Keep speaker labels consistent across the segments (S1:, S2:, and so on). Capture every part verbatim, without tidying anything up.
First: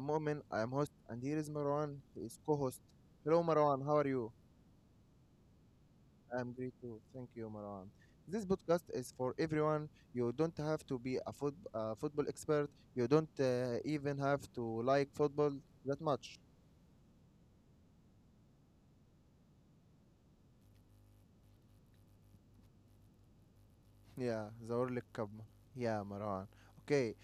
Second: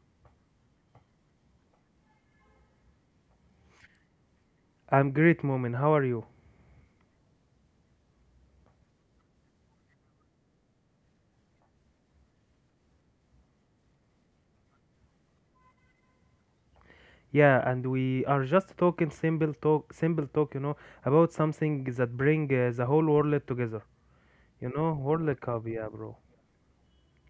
S1: am Mu'min, I am host, and here is Marwan, he is co-host. Hello Marwan, how are you?
S2: I'm great, Moment. How are you?
S1: I am great too. Thank you Marwan. This podcast is for everyone. You don't have to be a foot, uh, football expert. You don't uh, even have to like football that much.
S2: Yeah, and we are just talking simple talk, simple talk, you know, about something that bring uh, the whole world together.
S1: Yeah,
S2: You
S1: the
S2: know,
S1: World Cup.
S2: World Cup, yeah,
S1: Yeah,
S2: bro.
S1: Marwan. Okay,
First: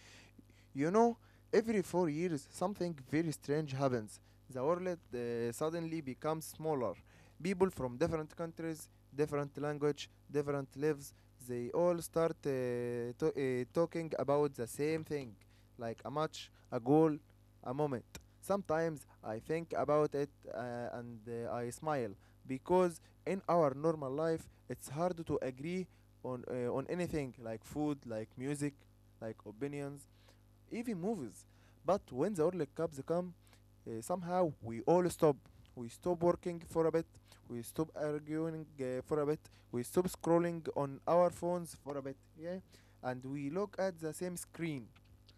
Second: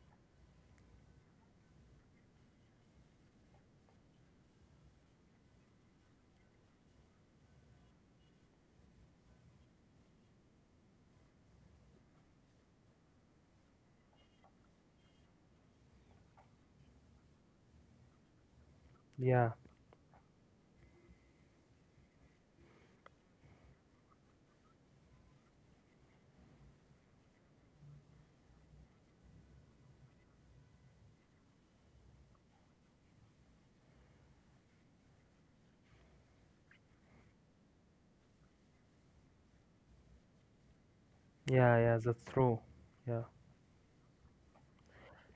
S1: you know, every four years something very strange happens. The world uh, suddenly becomes smaller. People from different countries, different language, different lives, they all start uh, to- uh, talking about the same thing, like a match, a goal, a moment. Sometimes I
S2: Yeah,
S1: think about it uh, and uh, I smile because in our normal life it's hard to agree on uh, on anything like food, like music, like opinions, even movies. But when the World Cups come, uh, somehow we all stop. We stop working for a bit. We stop arguing uh, for a bit. We stop scrolling on our phones
S2: yeah,
S1: for
S2: yeah,
S1: a bit.
S2: that's
S1: Yeah,
S2: true.
S1: and
S2: Yeah.
S1: we look at the same screen.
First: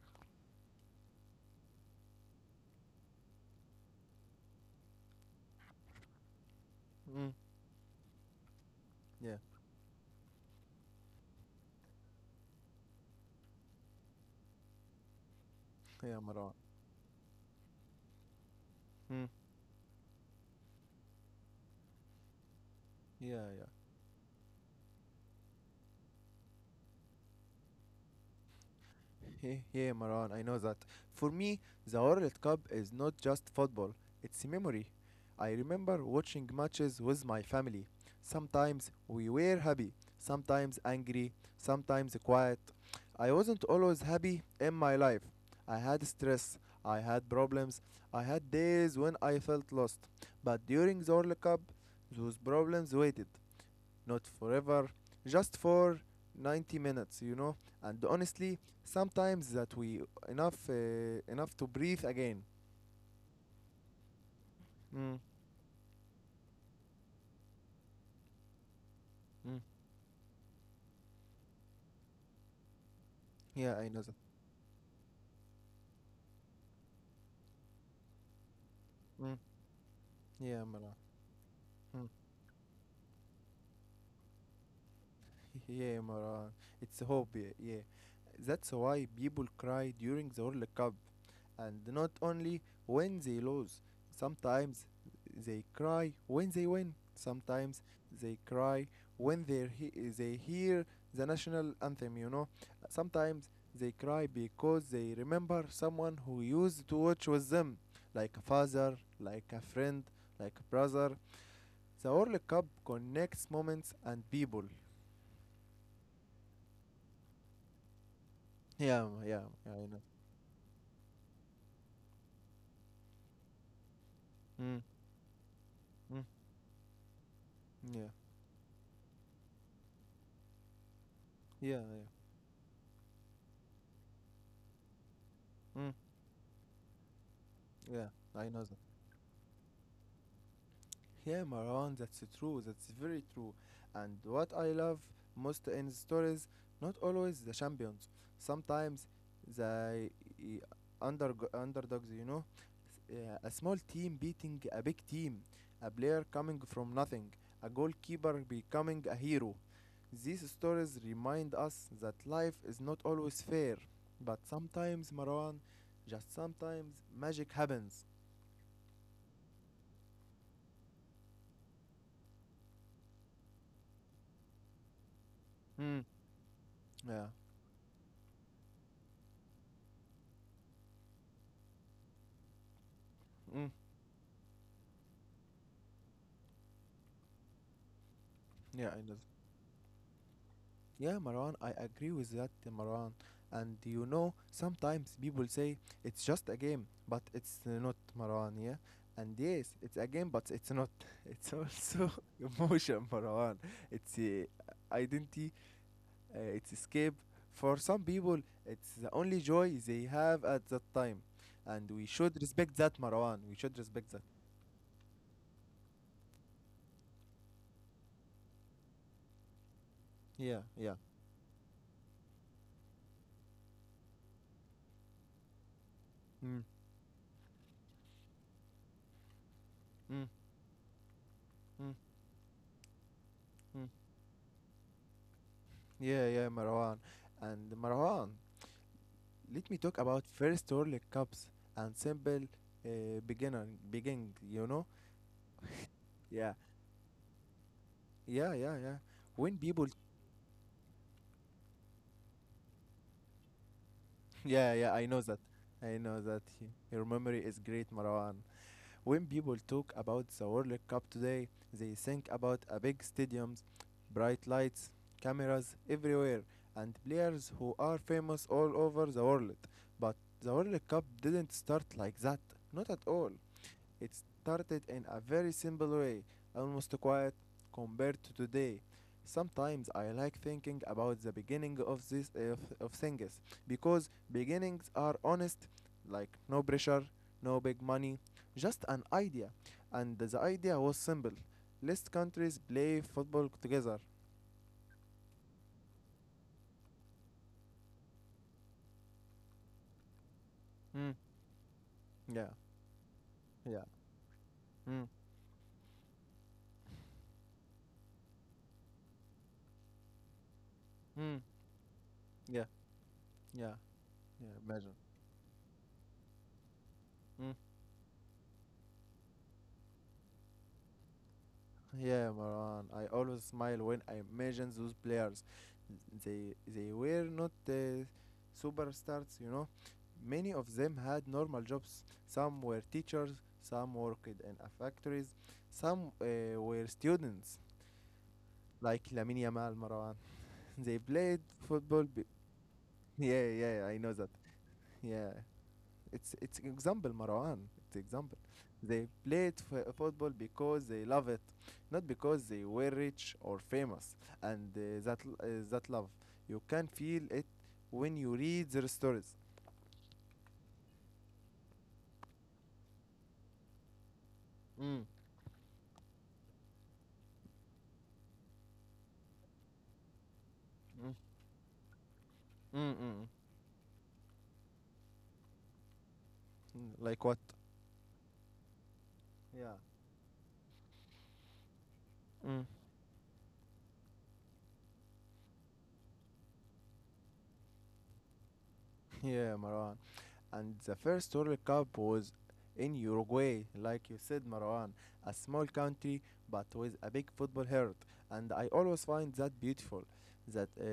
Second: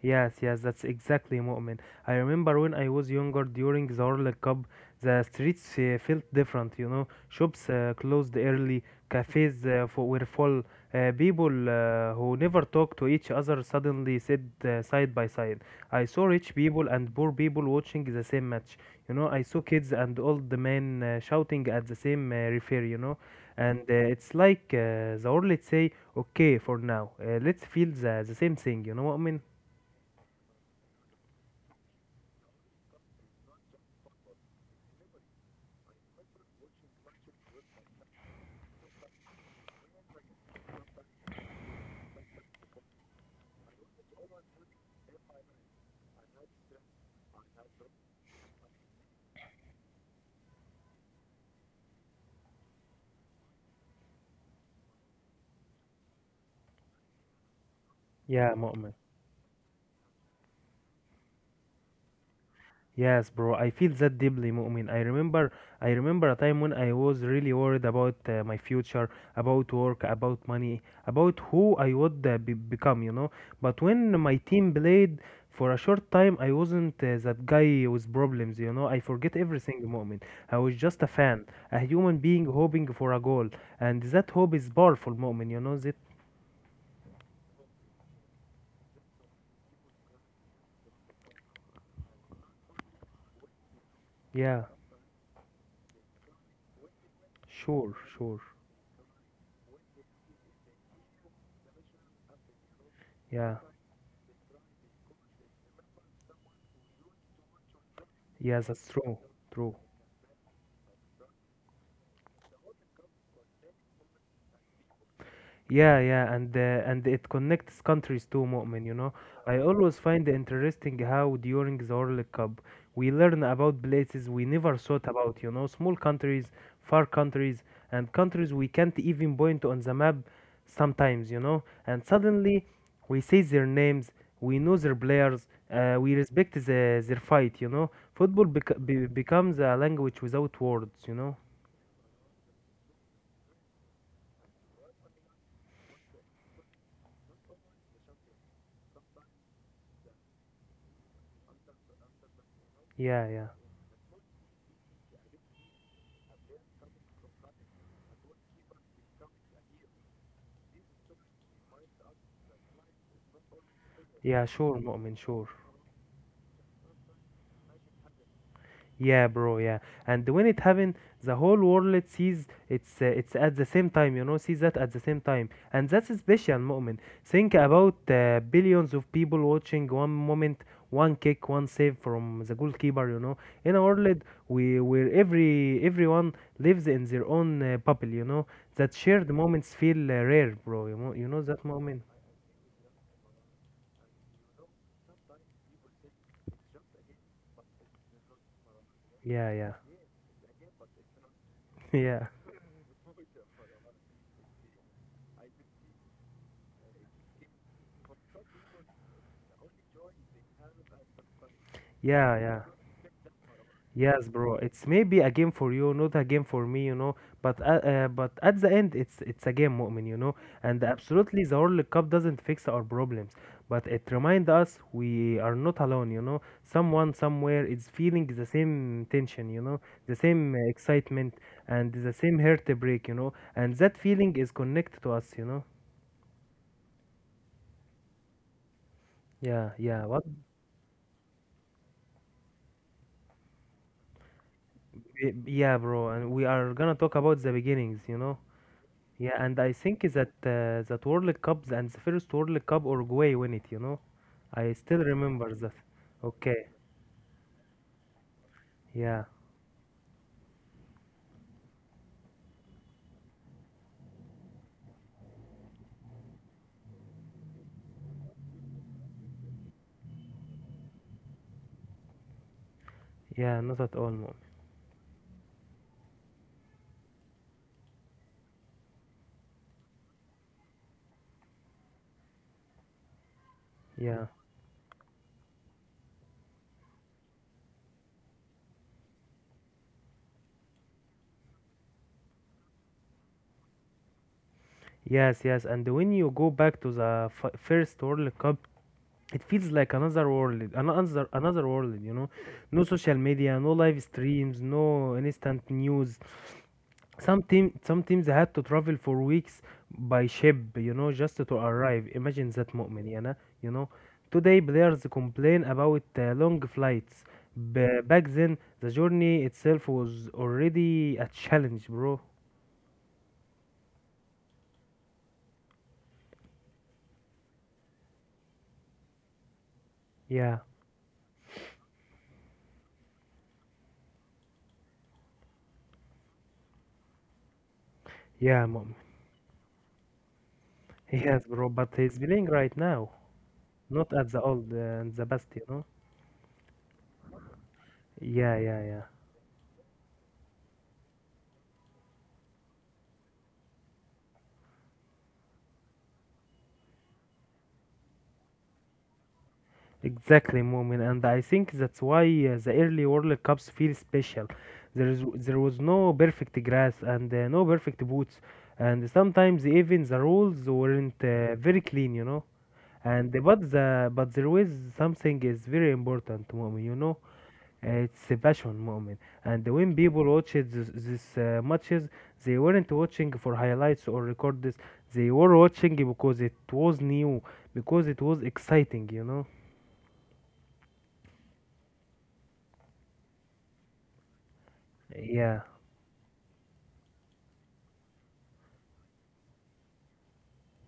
S2: Yes, yes, that's exactly Mu'min. I remember when I was younger during the World Cup, the streets uh, felt different, you know.
S1: Mm.
S2: Shops uh, closed early,
S1: Yeah,
S2: cafes uh, fu- were full. Uh, people uh, who never talked to each other suddenly sit uh, side by side. I
S1: yeah,
S2: saw rich
S1: Marwan.
S2: people and poor people watching the same match. You know,
S1: Mm.
S2: I saw kids and old men uh, shouting at the same uh, referee, you know.
S1: Yeah, yeah.
S2: And uh, it's like uh, the world, let's say, okay, for now, uh, let's feel the, the same thing, you know what I mean?
S1: Yeah, hey, Maran, I know that. For me, the World Cup is not just football, it's memory. I remember watching matches with my family. Sometimes we were happy, sometimes angry, sometimes quiet. I wasn't always happy in my life. I had stress, I had problems, I had days when I felt lost. But during the World Cup, those problems waited not forever, just for ninety minutes, you know. And
S2: Yeah,
S1: honestly,
S2: Mu'min.
S1: sometimes that we enough uh, enough to breathe again.
S2: Yes, bro. I feel that deeply, Mu'min. I
S1: Mm,
S2: remember, I remember a time when I was really worried about uh, my future,
S1: mm.
S2: about work, about money, about who I would uh, be- become, you know.
S1: Yeah,
S2: But
S1: I know that.
S2: when my team played for a short time, I wasn't uh, that guy with problems, you know. I
S1: Mm.
S2: forget everything, Mu'min. I
S1: Yeah,
S2: was
S1: Mala.
S2: just a fan, a
S1: Mm.
S2: human being hoping for a goal, and that hope is powerful, Mu'min. You know that?
S1: yeah, Maran. It's hope. Hobby. Yeah, that's why people cry during the World Cup, and not only when they lose.
S2: Yeah,
S1: Sometimes they cry when they win. Sometimes
S2: sure,
S1: they
S2: sure.
S1: cry when they he- they hear the national anthem. You know. Sometimes
S2: Yeah,
S1: they cry because they remember someone who used to watch with them, like a
S2: yeah, that's
S1: father,
S2: true,
S1: like a
S2: true.
S1: friend, like a brother. The World Cup connects moments and people.
S2: Yeah, yeah, and uh, and it connects countries too, Mu'min, you
S1: Yeah,
S2: know.
S1: m- yeah,
S2: I
S1: yeah, I
S2: always
S1: know.
S2: find it interesting how during the World Cup we learn about places we never
S1: Mm,
S2: thought about, you know, small
S1: mm,
S2: countries, far countries,
S1: yeah,
S2: and countries we can't even point on the map sometimes, you know.
S1: yeah, yeah,
S2: And suddenly we say their names, we know their players,
S1: mm,
S2: uh, we respect the, their fight, you
S1: yeah,
S2: know.
S1: I
S2: Football
S1: know that.
S2: bec- be- becomes a language without words, you
S1: Yeah,
S2: know.
S1: Marwan, that's true. That's very true. And what I love most in the stories, not always the champions. Sometimes the y- under underdogs, you know, S-
S2: Yeah,
S1: uh, a
S2: yeah.
S1: small team beating a big team, a player coming from nothing, a goalkeeper becoming a hero. These stories remind us that life is not always fair, but
S2: Yeah, sure,
S1: sometimes,
S2: Mu'min, sure.
S1: Marwan, just sometimes magic happens.
S2: Yeah, bro. Yeah, and when it happen, the whole world sees it's uh, it's at the same time. You know, sees that at the same time, and
S1: Mm.
S2: that's a special moment.
S1: Yeah.
S2: Think about uh, billions of people watching one moment, one kick, one save from the goalkeeper. You know,
S1: Mm.
S2: in a world we where every everyone lives in their own uh, bubble. You know,
S1: Yeah,
S2: that
S1: I know.
S2: shared moments feel uh, rare, bro. You know,
S1: Yeah,
S2: you know
S1: Marwan,
S2: that
S1: I
S2: moment.
S1: agree with that, Marwan. And you know, sometimes people say it's just a game, but it's uh, not, Marwan, yeah? And
S2: Yeah,
S1: yes,
S2: yeah,
S1: it's a game, but it's not. It's also
S2: yeah,
S1: emotion, Marwan. It's uh, identity, uh, it's escape for some people, it's the only joy they have at that time, and we should
S2: yeah, yeah.
S1: respect that Marwan, we should respect that.
S2: Yes, bro. It's maybe a game for you, not a game for me, you know. But uh, uh, but at the end, it's it's a game, Mu'min, you know.
S1: Yeah,
S2: And
S1: yeah.
S2: absolutely, the World Cup doesn't fix our problems, but it reminds us we are not alone, you know.
S1: Mm,
S2: Someone somewhere is feeling the same tension, you know, the
S1: mm,
S2: same uh, excitement
S1: mm,
S2: and the same heartbreak, you know. And
S1: mm.
S2: that feeling is connected to us, you know.
S1: Yeah, yeah Marwan, and Marwan, let
S2: Yeah,
S1: me talk
S2: yeah.
S1: about
S2: What?
S1: first Orlick cups and simple, uh, beginner beginning, you know.
S2: Yeah, bro. And we
S1: Yeah,
S2: are gonna talk about the beginnings, you know.
S1: yeah, yeah, yeah.
S2: Yeah,
S1: When
S2: and I
S1: people
S2: think that uh, that World Cups and the first World Cup Uruguay win it, you know?
S1: yeah,
S2: I
S1: yeah,
S2: still
S1: I know that.
S2: remember that.
S1: I know that, y-
S2: Okay.
S1: your memory is great Marwan. When
S2: Yeah.
S1: people talk about the World Cup today, they think about a big stadiums, bright lights, cameras everywhere, and players who are famous all over the world. But the World Cup didn't start like that, not at all.
S2: Yeah, not at
S1: It
S2: all, mom.
S1: started in a very simple way, almost quiet compared to today. Sometimes I like thinking about the beginning of this of, of things because
S2: Yeah.
S1: beginnings are honest, like no pressure, no big money, just an idea, and the idea was simple. Less countries play football together.
S2: Yes, yes. And when you go back to the f- first World Cup, it feels like another world,
S1: Mm.
S2: another another world, you know?
S1: Yeah,
S2: No social media, no
S1: yeah.
S2: live streams,
S1: Mm.
S2: no instant news. Some team, some teams had to travel for weeks by ship, you know,
S1: Mm.
S2: just to arrive. Imagine
S1: Yeah,
S2: that, مؤمن يعني,
S1: yeah,
S2: you know.
S1: yeah.
S2: Today
S1: Imagine.
S2: players complain about uh, long flights.
S1: Mm.
S2: B- back then the journey itself was already a challenge, bro.
S1: Yeah, Maran. I always smile when I imagine those players. They they were not uh, superstars, you know. Many
S2: Yeah,
S1: of them had normal jobs. Some were teachers, some worked in a factories, some uh, were students,
S2: yeah, مؤمن.
S1: like Lamine Yamal, Maran. They played
S2: Yes, bro, but
S1: football.
S2: he's
S1: Be-
S2: playing right now,
S1: yeah, yeah, I know
S2: not
S1: that.
S2: at the old uh, and the
S1: Yeah,
S2: best, you know.
S1: it's it's an example, Marwan. It's example.
S2: Yeah, yeah, yeah.
S1: They played f- football because they love it, not because they were rich or famous. And uh, that l- uh, that love, you can feel it when you read their stories.
S2: Exactly, Mumin, and I think that's why uh, the early World Cups feel special.
S1: Mm.
S2: There is there was no perfect grass and uh, no perfect boots, and sometimes even the rules
S1: Mm.
S2: weren't uh, very clean, you know.
S1: Mm-mm.
S2: And uh, but the but there was something is very important, Mumin.
S1: Mm.
S2: You know,
S1: Like what?
S2: Uh, it's a passion, Mumin. And
S1: Yeah.
S2: when people watched this, this uh, matches, they
S1: Mm.
S2: weren't watching for highlights or records. They were watching because it was new, because it was exciting, you know.
S1: Yeah, Marwan. And the first World Cup was in Uruguay, like you said, Marwan, a small
S2: Yeah.
S1: country but with a big football heart. And I always find that beautiful that uh,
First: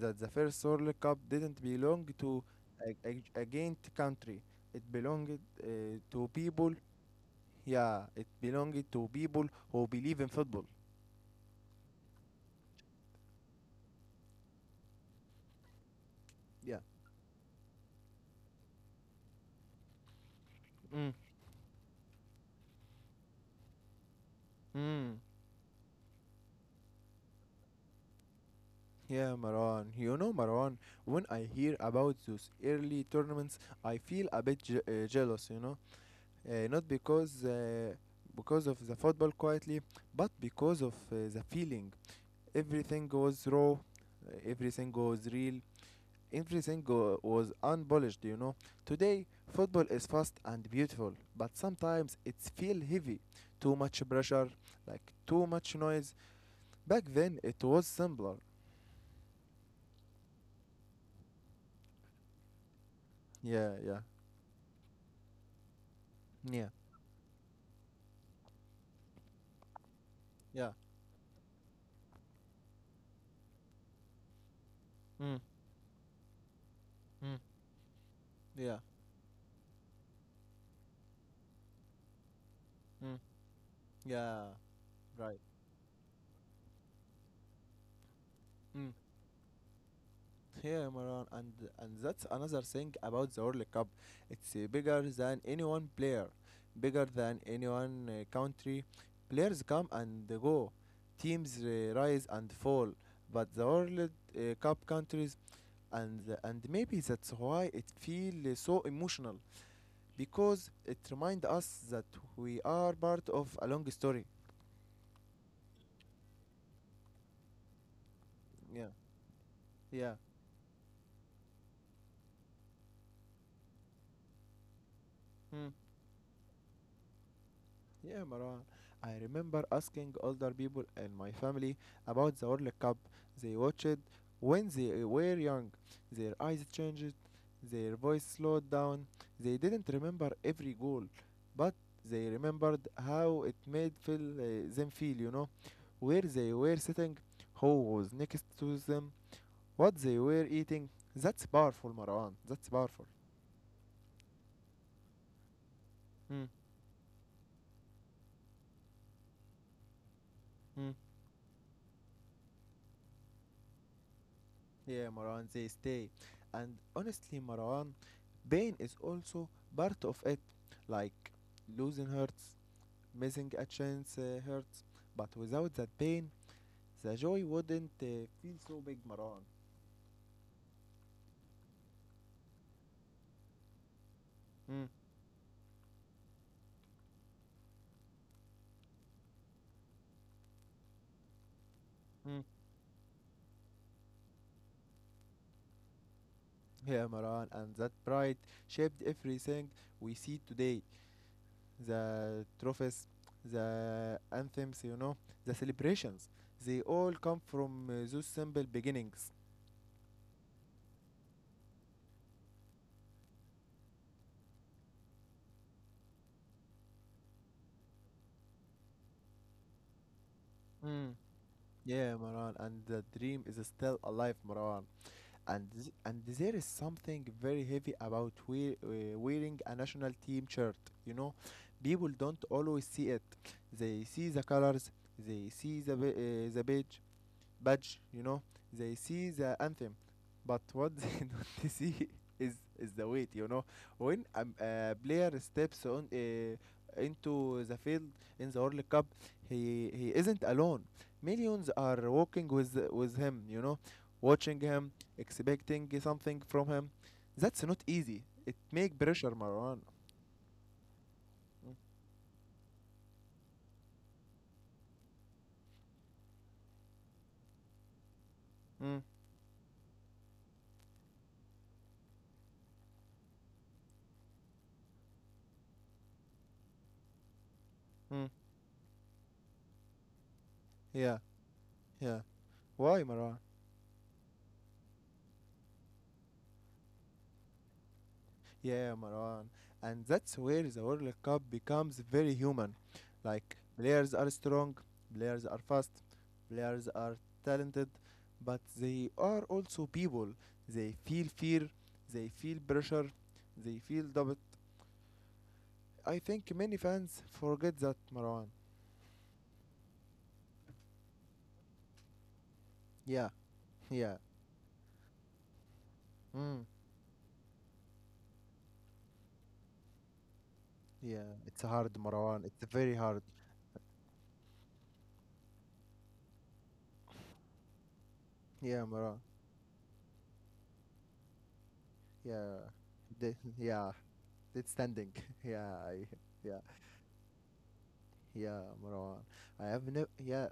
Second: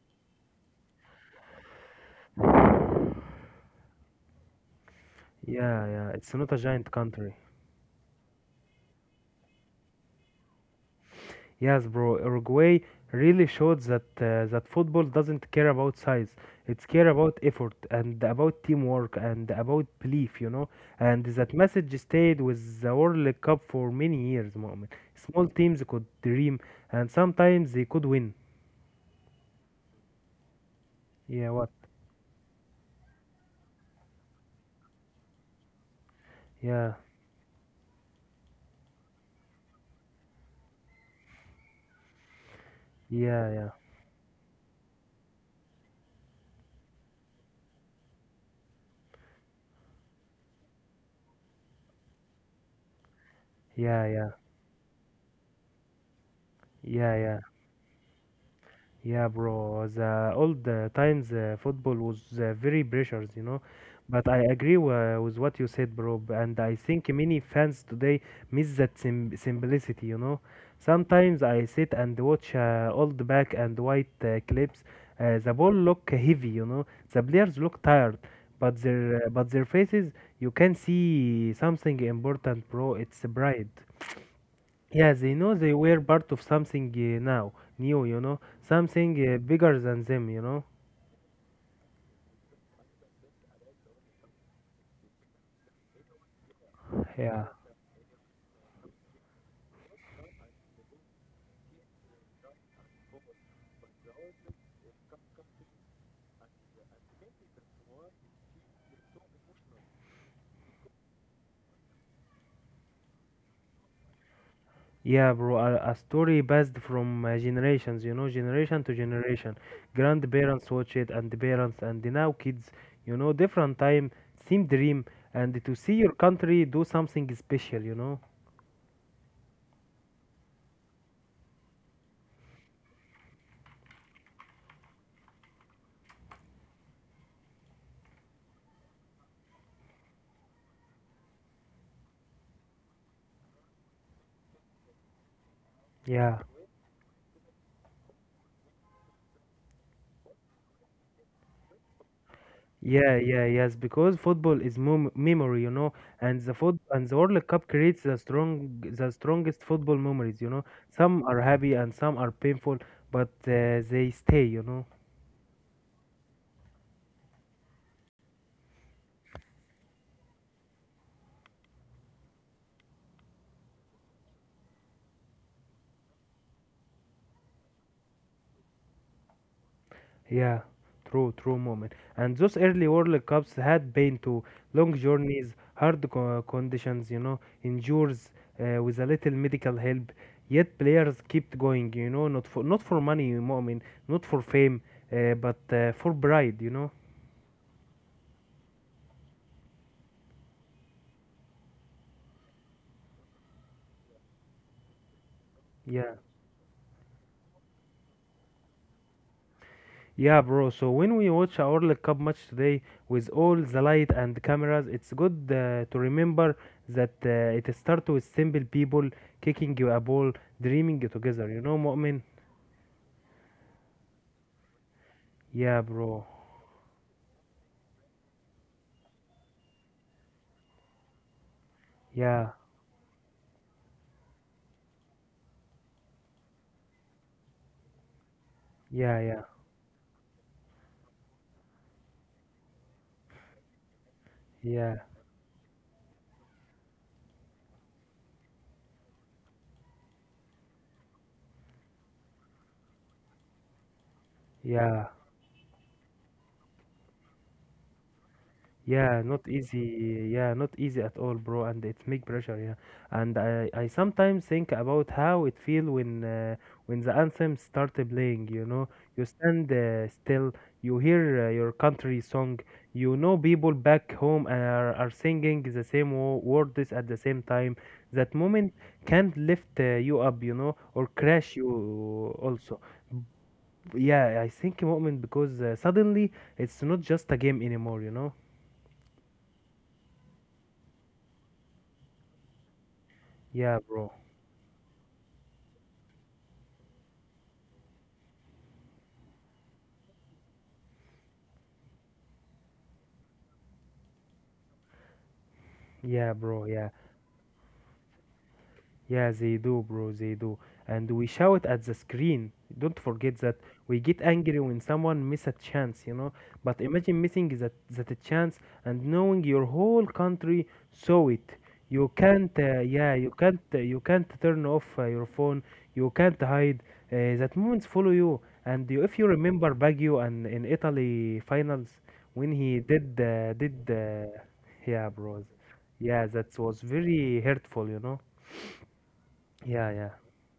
S1: that the first World Cup didn't belong to a, a, a giant country. It belonged uh,
S2: Yeah, yeah,
S1: to
S2: it's not a
S1: people.
S2: giant country.
S1: Yeah, it belonged to people who believe in football.
S2: Yes, bro, Uruguay really showed that uh, that football doesn't care about size.
S1: Yeah.
S2: It's care about effort and about teamwork and about belief, you know.
S1: Mm.
S2: And that message stayed with the World Cup for many years, Mu'min.
S1: Mm.
S2: Small teams could dream and sometimes they could win.
S1: Yeah, Marwan. You know, Marwan, when I
S2: Yeah, what?
S1: hear about those early tournaments, I feel a bit je- uh, jealous, you know, uh, not
S2: Yeah,
S1: because uh, because of the football quietly, but because of uh, the feeling. Everything was
S2: yeah, yeah,
S1: raw, uh, everything was real, everything go- was unpolished. You know, today football is fast and beautiful, but sometimes it feels heavy, too much
S2: yeah, yeah,
S1: pressure, like too much noise. Back
S2: yeah,
S1: then
S2: yeah.
S1: it was simpler.
S2: Yeah, bro. The old uh, times uh, football was uh, very precious, you know.
S1: Yeah, yeah,
S2: But I agree uh, with what you said, bro. b- And
S1: yeah,
S2: I think many fans today miss that sim- simplicity, you know.
S1: yeah.
S2: Sometimes I sit and watch uh, old black and white uh, clips.
S1: Mm,
S2: Uh, the ball look heavy, you know. The
S1: mm,
S2: players look tired,
S1: yeah,
S2: but their uh, but their faces, you can see something important, bro.
S1: mm,
S2: It's pride.
S1: yeah.
S2: Yeah, they
S1: Right.
S2: know they were part of something uh, now, new, you know, something uh, bigger than them, you know.
S1: Yeah, Maran, and and that's another thing about the World Cup. It's uh, bigger than any one player, bigger than
S2: Yeah.
S1: any one uh, country. Players come and they go, teams uh, rise and fall. But the World uh, Cup countries, and the- and maybe that's why it feels so emotional because it reminds us that we are part of a long story.
S2: Yeah, bro, a, a story passed from uh, generations, you know,
S1: Yeah,
S2: generation to generation.
S1: yeah.
S2: Grandparents watch it, and the parents, and now kids, you know, different time, same dream, and
S1: Hmm.
S2: to see your country do something special, you
S1: Yeah,
S2: know.
S1: Maran. I remember asking older people in my family about the World Cup. They watched it when they were young. Their eyes changed, their voice slowed down. They didn't remember every goal, but they remembered how it made feel, uh, them feel, you know, where
S2: Yeah.
S1: they were sitting, who was next to them, what they were eating. That's powerful, Marwan. That's powerful.
S2: Yeah, yeah, yes, because football is mem memory, you know, and
S1: Mm,
S2: the foot and the World Cup creates the strong, the strongest football memories, you know.
S1: mm.
S2: Some are happy and some are painful, but uh, they stay, you know.
S1: Yeah, Marwan, they stay. And honestly, Marwan, pain is also part of it. Like losing hurts, missing a chance uh, hurts. But without that pain, the joy wouldn't uh, feel so big, Marwan.
S2: Yeah, true, true moment. And those early World Cups had pain too,
S1: Mm,
S2: long journeys, hard co conditions, you know, injuries uh, with a little medical help. Yet players kept going, you know, not
S1: mm.
S2: for not for money, I mean, not for fame, uh, but uh, for pride, you know.
S1: Yeah, Marwan, and that pride shaped everything we see today. The trophies, the anthems, you know, the
S2: Yeah.
S1: celebrations. They all come from uh, those simple beginnings.
S2: Yeah, bro. So when we watch our World Cup match today with all the light and cameras, it's good uh, to remember that uh, it starts with simple people kicking a ball, dreaming together. You know, Mu'min?
S1: Yeah, Maran, and the dream is still alive, Maran. And
S2: Yeah,
S1: th-
S2: bro.
S1: and there is something very heavy about wear, uh, wearing a national team shirt. You know, people
S2: Yeah,
S1: don't always see it. They see the colors, they see the ba- uh, the badge, badge, you know, they
S2: yeah,
S1: see
S2: yeah,
S1: the anthem, but what they don't see is is the weight, you know. When a, m-
S2: yeah,
S1: a player steps on uh, into the field in the World Cup, he he isn't alone. Millions are walking with with him, you know, watching him,
S2: yeah.
S1: expecting something from him. That's not easy. It make
S2: Yeah,
S1: pressure,
S2: not
S1: Marwan.
S2: easy. Yeah, not easy at all, bro.
S1: Mm,
S2: And it's big pressure. Yeah, and I, I sometimes think about how it feel when uh, when the anthem start playing. You know,
S1: mm,
S2: you stand uh, still, you hear uh, your country song, you know people back home are, are singing the same wo- words at the same time. That
S1: mm.
S2: moment can lift uh, you up, you know, or
S1: Yeah,
S2: crash you
S1: yeah.
S2: also.
S1: Why, Marwan?
S2: B- Yeah, I think moment because uh, suddenly it's not just a game anymore. You know.
S1: Yeah, Marwan. And that's where the World Cup becomes very human. Like,
S2: Yeah, bro.
S1: players are strong, players are fast, players are talented, but they are also people. They feel fear, they feel pressure, they feel doubt. I
S2: Yeah,
S1: think
S2: bro.
S1: many
S2: Yeah.
S1: fans forget that, Marwan.
S2: Yeah, they do, bro, they do. And we shout at the screen. Don't
S1: Yeah,
S2: forget that we get
S1: yeah.
S2: angry when someone miss a chance, you know.
S1: Mm,
S2: But imagine missing that that a chance and knowing your whole country
S1: yeah,
S2: saw it.
S1: it's hard,
S2: You
S1: Marwan.
S2: can't,
S1: It's
S2: uh,
S1: very
S2: yeah,
S1: hard.
S2: you can't, uh, you can't turn off uh, your phone. You can't hide. Uh, that moments follow you.
S1: Yeah,
S2: And you, if
S1: Marwan.
S2: you remember Baggio and in Italy finals when
S1: Yeah.
S2: he did,
S1: The,
S2: uh, did,
S1: yeah,
S2: uh,
S1: it's
S2: yeah,
S1: standing.
S2: bro,
S1: Yeah, I,
S2: yeah, that
S1: yeah.
S2: was very hurtful, you know.
S1: Yeah, Marwan. I
S2: Yeah,
S1: have
S2: yeah.
S1: never. Yeah,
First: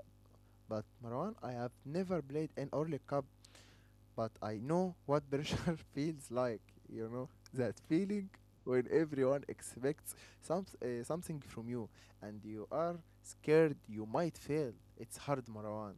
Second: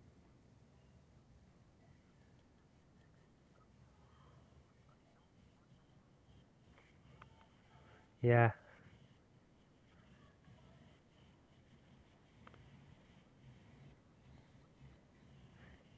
S1: but Marwan, I have never played an Orly Cup, but I know what pressure feels like. You know that feeling
S2: Yeah,
S1: when everyone expects some uh, something from you, and you are scared you might fail. It's hard, Marwan.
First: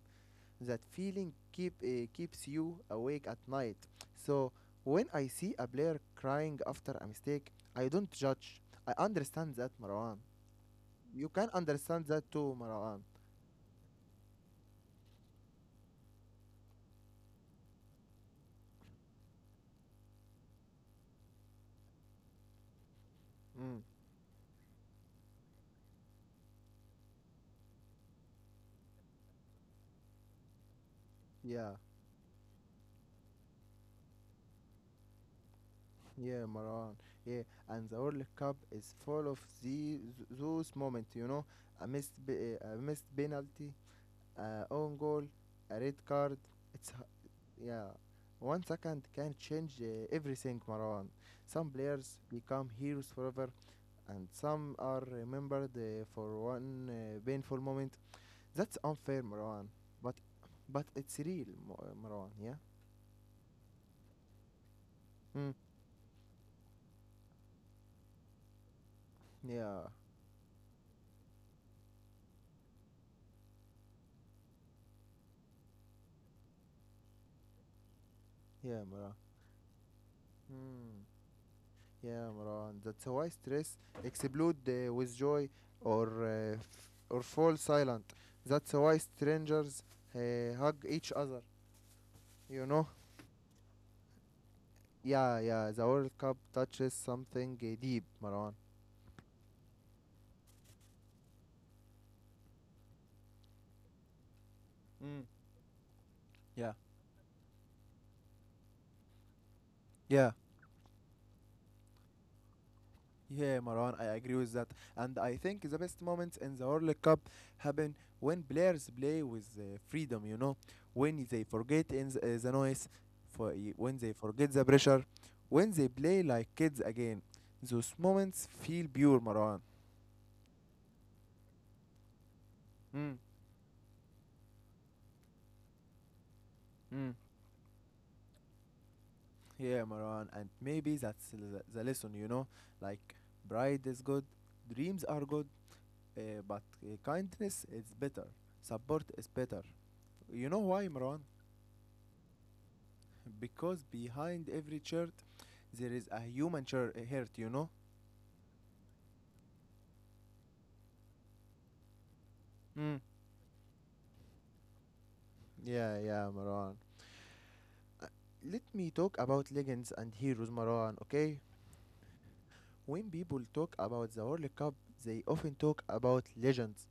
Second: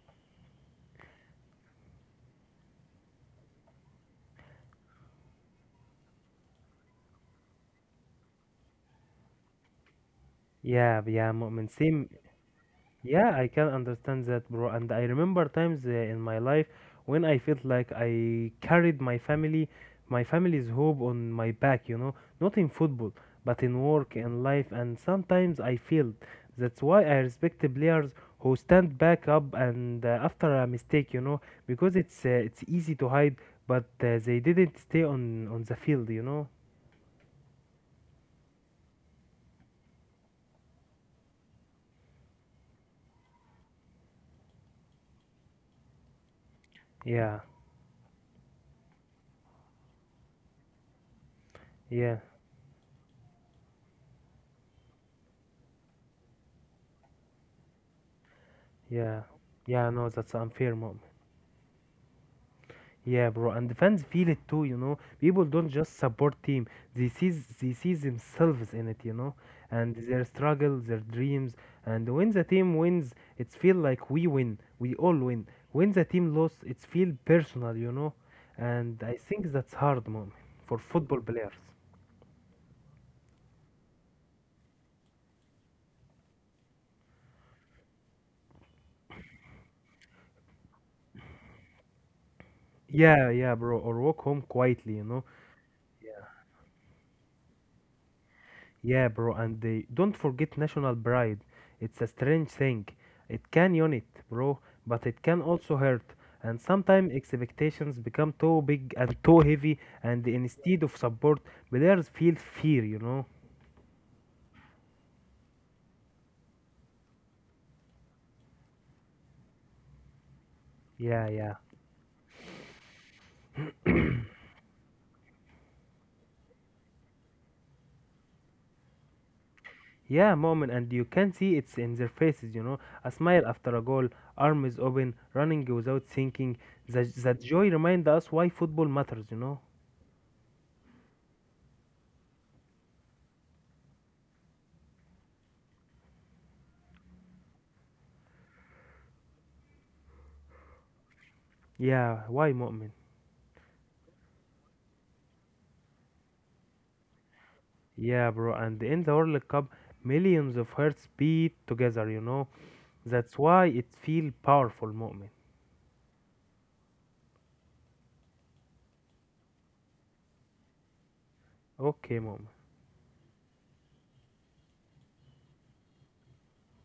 S1: That feeling keep uh, keeps you awake at night. So when I see a player crying after a mistake, I don't judge. I understand that, Marwan.
S2: yeah,
S1: You
S2: yeah,
S1: can
S2: Mu'min.
S1: understand
S2: Same.
S1: that too, Marwan.
S2: Yeah, I can understand that, bro. And I remember times uh, in my life when I felt like I carried my family, my family's hope on my back, you know, not in football, but in
S1: Mm.
S2: work, in life, and sometimes I failed. That's why I respect the players who stand back up and uh, after a mistake, you know,
S1: Yeah,
S2: because it's uh, it's easy to hide, but uh, they didn't stay on on the field, you
S1: yeah,
S2: know.
S1: Maran. Yeah, and the World Cup is full of the, those moments, you know, a missed, b- a missed penalty, a own goal, a red card. It's h-
S2: Yeah,
S1: yeah, one second can change uh, everything, Maran. Some players
S2: yeah,
S1: become heroes forever, and some are remembered uh, for one uh, painful moment. That's unfair,
S2: yeah.
S1: Maran.
S2: Yeah, no,
S1: But
S2: that's unfair,
S1: but
S2: Mu'min.
S1: it's real, Mo- Marwan. Yeah.
S2: Yeah, bro, and the fans feel it too, you know. People
S1: Mm,
S2: don't just support team; they sees they see themselves in it, you know,
S1: yeah.
S2: and their struggle, their dreams. And when the team wins, it's feel like we win. We all win. When the team loses, it's feel personal, you know.
S1: Yeah,
S2: And
S1: Maran.
S2: I think that's hard, mom, for
S1: Hmm.
S2: football players.
S1: Yeah, Maran. That's why stress explode uh, with joy or uh, f- or fall silent. That's why strangers uh, hug each other. You know?
S2: Yeah, yeah, bro. Or walk home quietly, you know.
S1: Yeah, yeah. The World Cup touches something uh, deep, Maran.
S2: Yeah, bro, and they don't forget national pride. It's a strange thing. It can unite, bro, but
S1: Mm.
S2: it can also hurt. And
S1: Yeah.
S2: sometimes expectations become too big and too heavy, and
S1: Yeah.
S2: instead of support, players feel fear, you know?
S1: Yeah, Marwan, I agree with that. And I think the best moments in the World Cup happen when players play with uh, freedom, you know, when
S2: Yeah,
S1: they
S2: yeah.
S1: forget in the, uh, the noise, for y- when they forget the pressure, when they play like kids again. Those moments feel pure, Marwan.
S2: Yeah, moment, and you can see it's in their faces, you know? A
S1: Mm,
S2: smile after a goal, arms open, running without thinking.
S1: mm.
S2: That, that joy reminds us why football matters, you know?
S1: Yeah, Marwan, and maybe that's the, the lesson, you know, like pride is good, dreams are good, uh, but uh, kindness is better, support is better. You know why, Marwan?
S2: Yeah, why, moment?
S1: Because behind every shirt there is a human shirt, hurt, you know?
S2: Yeah, bro, and in the World Cup, millions of hearts beat together, you know.
S1: Mm.
S2: That's why it feel powerful, moment.
S1: Yeah, yeah, Marwan. Uh, Let me talk about legends and heroes, Marwan, okay?
S2: Okay, moment.
S1: When people talk about the World Cup, they often talk about legends,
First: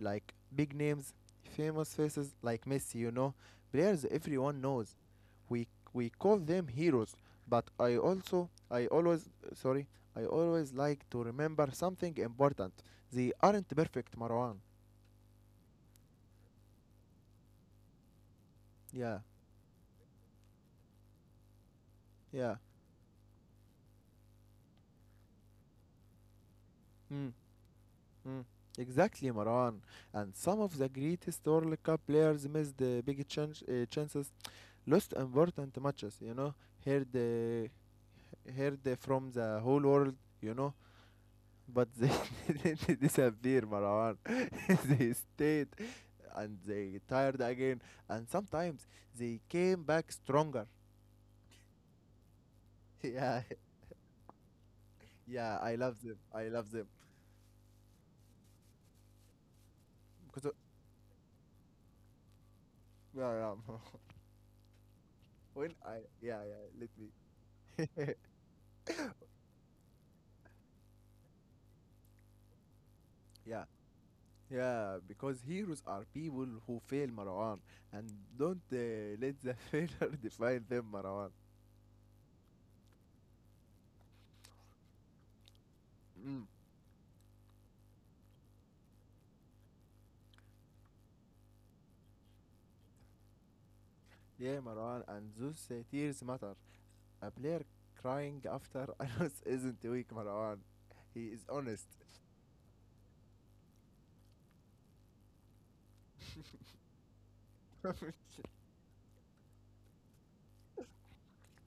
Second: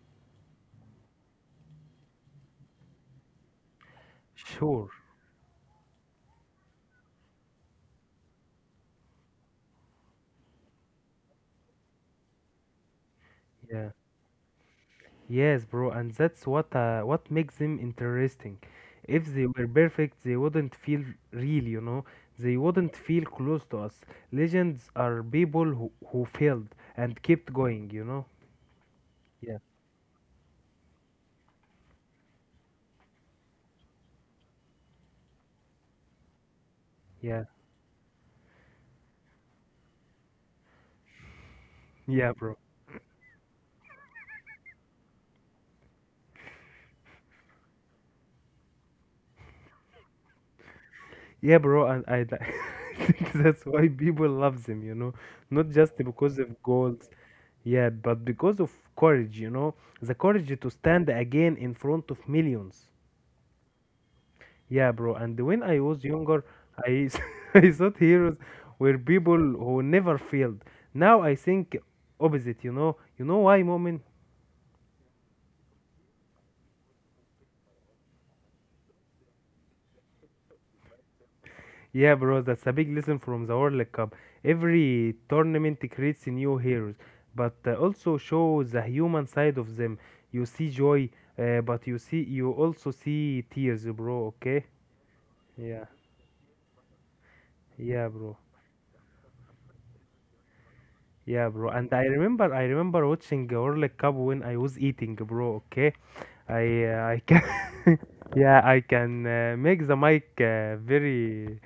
S1: like big names, famous faces like Messi, you know, players everyone
S2: Sure.
S1: knows. We we call them heroes, but I also I always sorry, I always like to remember something important. They aren't
S2: Yeah.
S1: perfect, Marwan.
S2: Yes, bro, and that's what uh, what makes them interesting.
S1: Yeah.
S2: If they were perfect, they wouldn't feel real, you know.
S1: Yeah.
S2: They wouldn't feel close to us. Legends are people who, who failed and
S1: Mm.
S2: kept going, you know.
S1: Mm. Exactly,
S2: Yeah.
S1: Maran. And some of the greatest World Cup players missed the big chance, uh, chances, lost important matches, you know, heard,
S2: Yeah.
S1: uh, heard from the whole world, you know, but they
S2: Yeah, bro.
S1: didn't disappear, Maran. They stayed and they tired again, and sometimes they came back stronger.
S2: Yeah, bro, and I, li- I think
S1: Yeah,
S2: that's why people loves him, you know,
S1: yeah,
S2: not
S1: I
S2: just
S1: love them.
S2: because
S1: I
S2: of
S1: love them.
S2: goals, yeah, but because of courage, you know, the
S1: Because, uh,
S2: courage to stand again in front of millions.
S1: yeah, yeah.
S2: Yeah, bro, and when
S1: when
S2: I was
S1: I, yeah,
S2: younger,
S1: yeah, let
S2: I,
S1: me,
S2: s- I thought heroes were people who never failed. Now I think opposite, you know. You know why,
S1: yeah.
S2: Moment?
S1: Yeah, because heroes are people who fail Marwan and don't uh, let the failure define them, Marwan.
S2: Yeah, bro, that's a big lesson from the World Cup. Every tournament creates
S1: Mm.
S2: new heroes, but uh, also shows the human side of them. You see joy, uh, but you see you also see tears, bro.
S1: Yeah,
S2: Okay?
S1: Marwan, and those uh,
S2: Yeah,
S1: tears matter. A player
S2: yeah, bro.
S1: crying after a loss isn't weak, Marwan. He is
S2: Yeah, bro.
S1: honest.
S2: And I remember, I remember watching the World Cup when I was eating, bro. Okay, I uh, I can, yeah, I can uh, make the mic uh, very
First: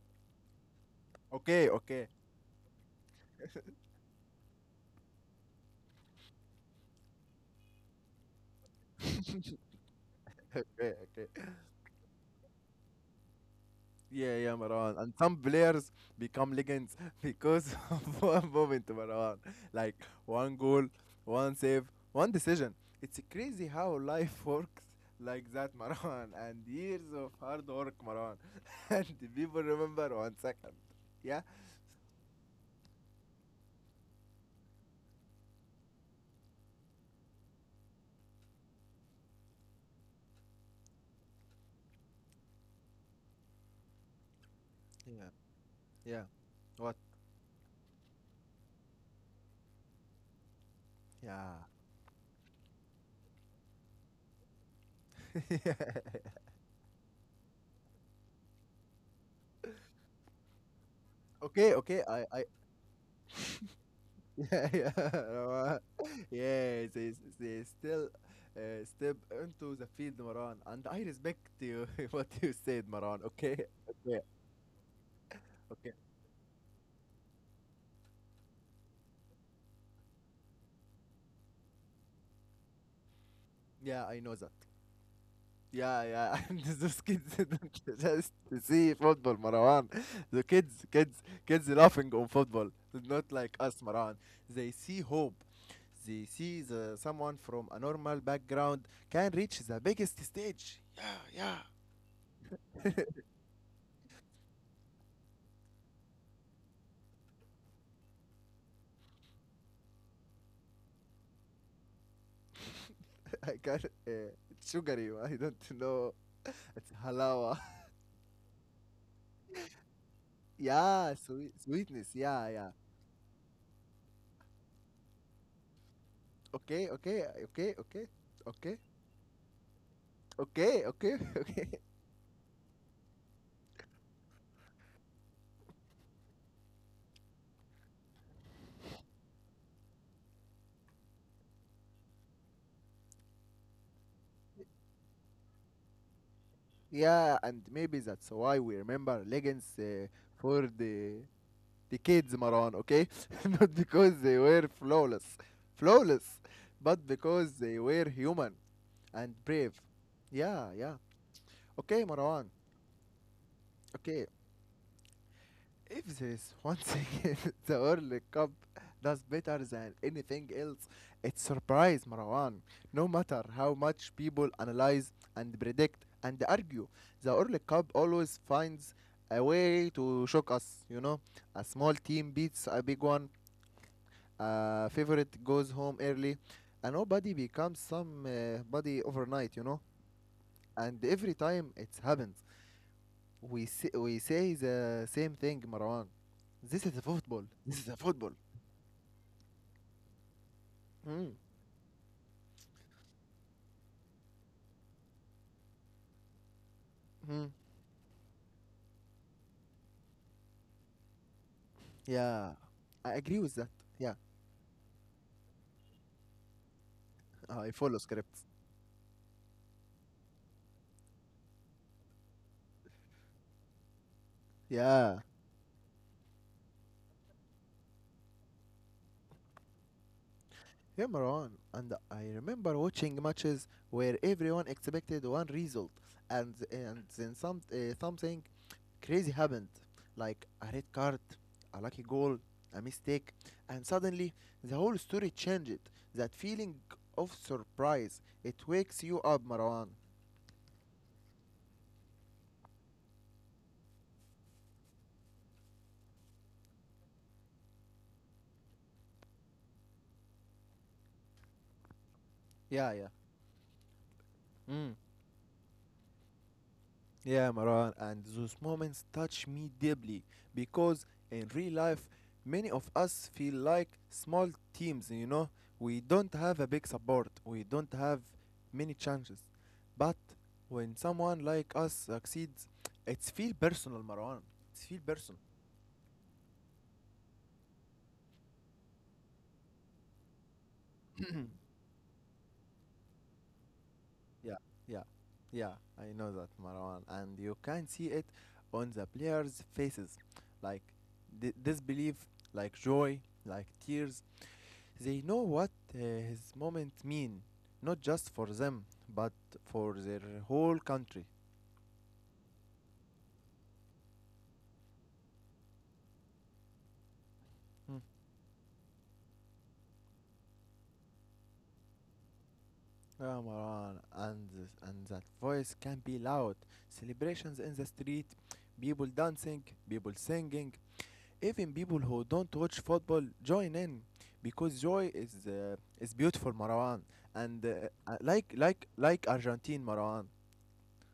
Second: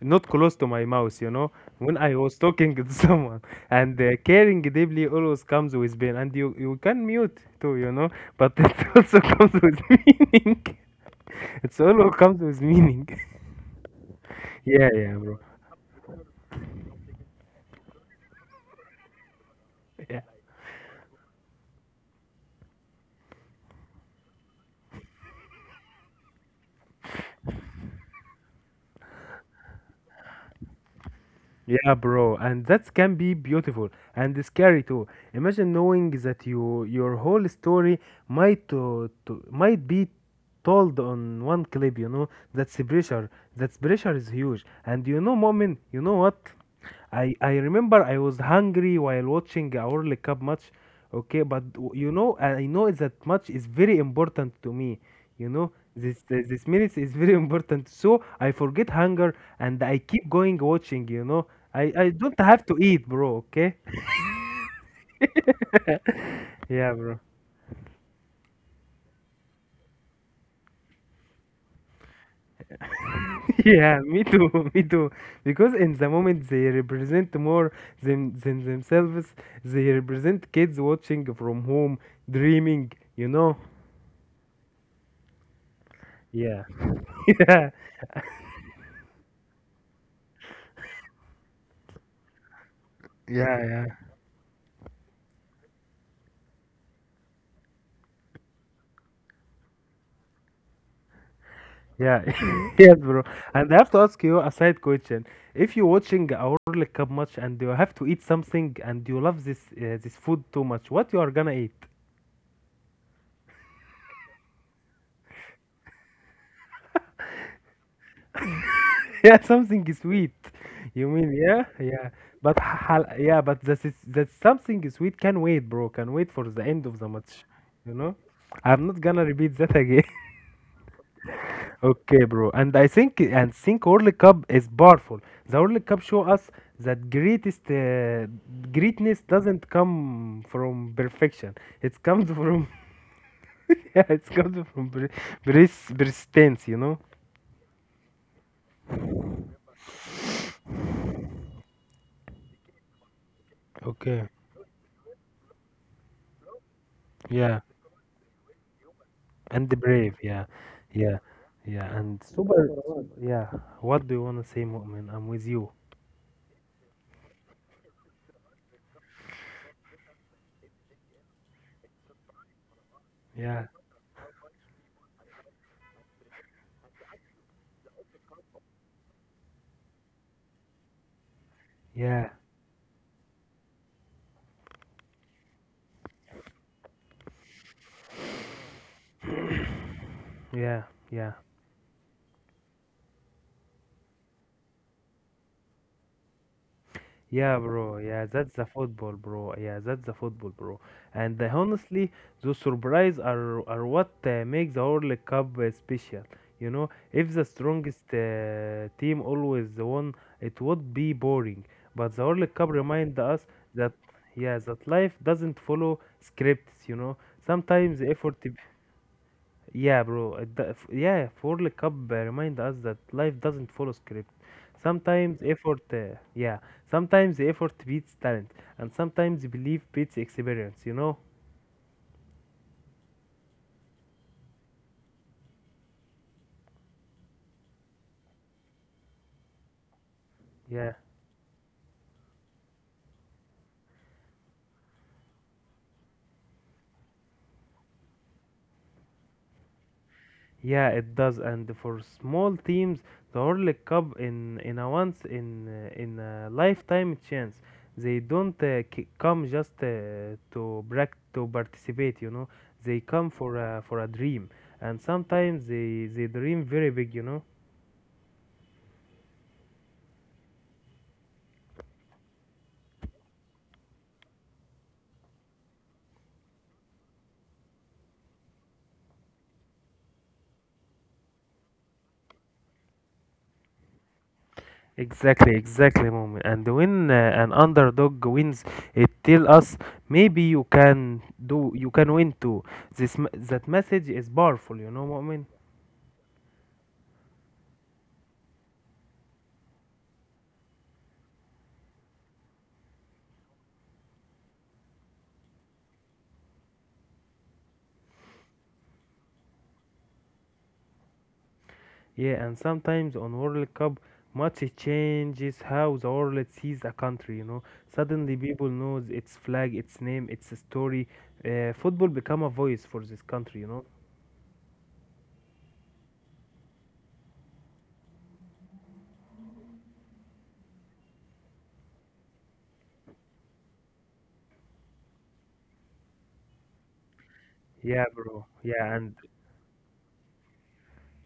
S2: not close to my mouth, you know,
S1: Okay,
S2: when
S1: okay,
S2: I was talking to someone. And uh, caring deeply always comes with pain, and you, you can mute too, you know, but it also comes with meaning.
S1: okay, okay.
S2: It's always comes with meaning.
S1: Yeah, yeah,
S2: yeah,
S1: Marwan.
S2: yeah,
S1: And some
S2: bro.
S1: players become legends because of one moment, Marwan. Like
S2: Yeah.
S1: one goal, one save, one decision. It's crazy how life works like that, Marwan. And years of hard work, Marwan. And the people remember one second. Yeah?
S2: Yeah, bro, and that can be beautiful and scary too. Imagine knowing that you your whole story might to, to might be told on one clip. You know that's the pressure. That pressure is huge. And you
S1: Yeah.
S2: know, moment, you know
S1: Yeah.
S2: what?
S1: What?
S2: I I remember I was hungry while watching a World Cup match. Okay,
S1: Yeah.
S2: but w- you know, I know that match is very important to me. You know,
S1: Yeah.
S2: this this, this minutes is very important. So I forget hunger and I keep going watching. You know,
S1: Okay,
S2: I
S1: okay.
S2: I
S1: I,
S2: don't
S1: I
S2: have to eat, bro. Okay?
S1: yeah, Marwan. yeah,
S2: Yeah,
S1: they,
S2: bro.
S1: they still uh, step into the field, Maran. And I respect you, what you said, Maran. Okay,
S2: Yeah,
S1: okay,
S2: me too, me too. Because
S1: okay.
S2: in the moment they represent more than than themselves. They represent kids watching from home, dreaming. You know.
S1: Yeah, I know that. Yeah, yeah. And
S2: Yeah.
S1: those kids don't just see football, Maran. The kids, kids, kids laughing on football. Not like
S2: Yeah.
S1: us,
S2: Yeah.
S1: Maran. They see hope. They see the someone from a normal background can reach the biggest stage. Yeah, yeah.
S2: Yeah, yes, bro. And I have to ask you a side question. If you're watching a World Cup match and you have to eat something and you love this uh, this food too much, what you are gonna eat?
S1: I got uh, sugary. I don't know. It's halawa.
S2: Yeah, something sweet. You
S1: Yeah,
S2: mean
S1: sweet,
S2: yeah, yeah.
S1: sweetness. Yeah,
S2: But
S1: yeah.
S2: hal yeah, but that is that something sweet can wait, bro. Can wait for the end
S1: Okay,
S2: of the
S1: okay,
S2: match.
S1: okay,
S2: You
S1: okay,
S2: know,
S1: okay,
S2: I'm not gonna repeat that.
S1: okay, okay, okay.
S2: Okay, bro. And I think and think World Cup is powerful. The World Cup show us that greatest uh, greatness doesn't come from perfection. It comes from yeah, it comes from per- pers- persistence. You know.
S1: Yeah, and maybe that's why we remember leggings uh, for the the kids, Maran. Okay, not
S2: Okay.
S1: because they were flawless, flawless, but because
S2: Yeah.
S1: they were human and
S2: And the
S1: brave.
S2: brave. Yeah.
S1: Yeah, yeah.
S2: Yeah. Yeah.
S1: Okay,
S2: And
S1: Marwan.
S2: super. Yeah. What do you
S1: Okay,
S2: wanna say, Mu'min? I'm with you.
S1: if there is one thing the World Cup does better than anything else, it's surprise, Marwan. No matter
S2: Yeah.
S1: how much people analyze and predict and argue, the World Cup always finds a way to shock us, you know. A small
S2: Yeah.
S1: team beats a big one, a favorite goes home early, and nobody becomes somebody overnight, you know.
S2: Yeah.
S1: And
S2: Yeah.
S1: every time it happens, we say, we say the same thing, Marwan. This is a football.
S2: Yeah,
S1: This is
S2: bro.
S1: a
S2: Yeah,
S1: football.
S2: that's the football, bro. Yeah, that's the football, bro. And
S1: Mm.
S2: uh, honestly, those surprise are are what uh, make the World Cup uh, special. You know, if the
S1: Mm.
S2: strongest uh, team always won, it would be boring. But the World
S1: Yeah,
S2: Cup remind
S1: I
S2: us
S1: agree with that.
S2: that
S1: Yeah,
S2: yeah, that life doesn't follow scripts. You know,
S1: Uh, I
S2: sometimes
S1: follow
S2: effort
S1: scripts.
S2: yeah, bro. uh, The, f- yeah, Forley Cup uh, remind us that life doesn't follow script.
S1: Yeah,
S2: Sometimes effort, uh, yeah, sometimes effort beats talent, and sometimes belief beats experience. You
S1: yeah,
S2: know?
S1: Marwan. And I remember watching matches where everyone expected one result, and and then some uh, something crazy happened, like a
S2: Yeah,
S1: red card, a lucky goal, a mistake, and suddenly the whole story changed. That feeling of surprise, it wakes you up, Marwan.
S2: yeah, it does. And for small teams, the Forley Cup in in a once in uh, in a lifetime chance. They don't uh, c- come just uh, to brac to participate. You know, they
S1: Yeah, yeah.
S2: come for a for a dream, and
S1: Mm.
S2: sometimes they they dream very big. You know?
S1: Yeah, Maran, and those moments touch me deeply because in real life, many of us feel like small teams, you know? We don't have a big support, we don't have many chances. But when someone like us succeeds, it's feel personal, Marwan. It's feel personal.
S2: Exactly, exactly, moment. And when uh, an underdog wins, it tells us maybe you can do, you can win too. This m- that message is
S1: Yeah,
S2: powerful, you know,
S1: yeah,
S2: moment.
S1: yeah, I know that, Marwan. And you can see it on the players' faces like di- disbelief, like joy, like tears. They know what uh, his moments mean, not just for them, but for their whole country.
S2: Yeah, and sometimes on World Cup, much it changes how the world sees a country. You know,
S1: Mm.
S2: suddenly people knows its flag, its name, its story. Uh, football become a voice for this
S1: Yeah,
S2: country. You know.
S1: Marwan, and th- and that voice can be loud. Celebrations in the street, people dancing, people singing, even people who don't watch football join in, because joy is uh, is beautiful, Marwan, and uh,
S2: Yeah,
S1: uh,
S2: bro.
S1: like
S2: Yeah,
S1: like
S2: and
S1: like Argentine, Marwan.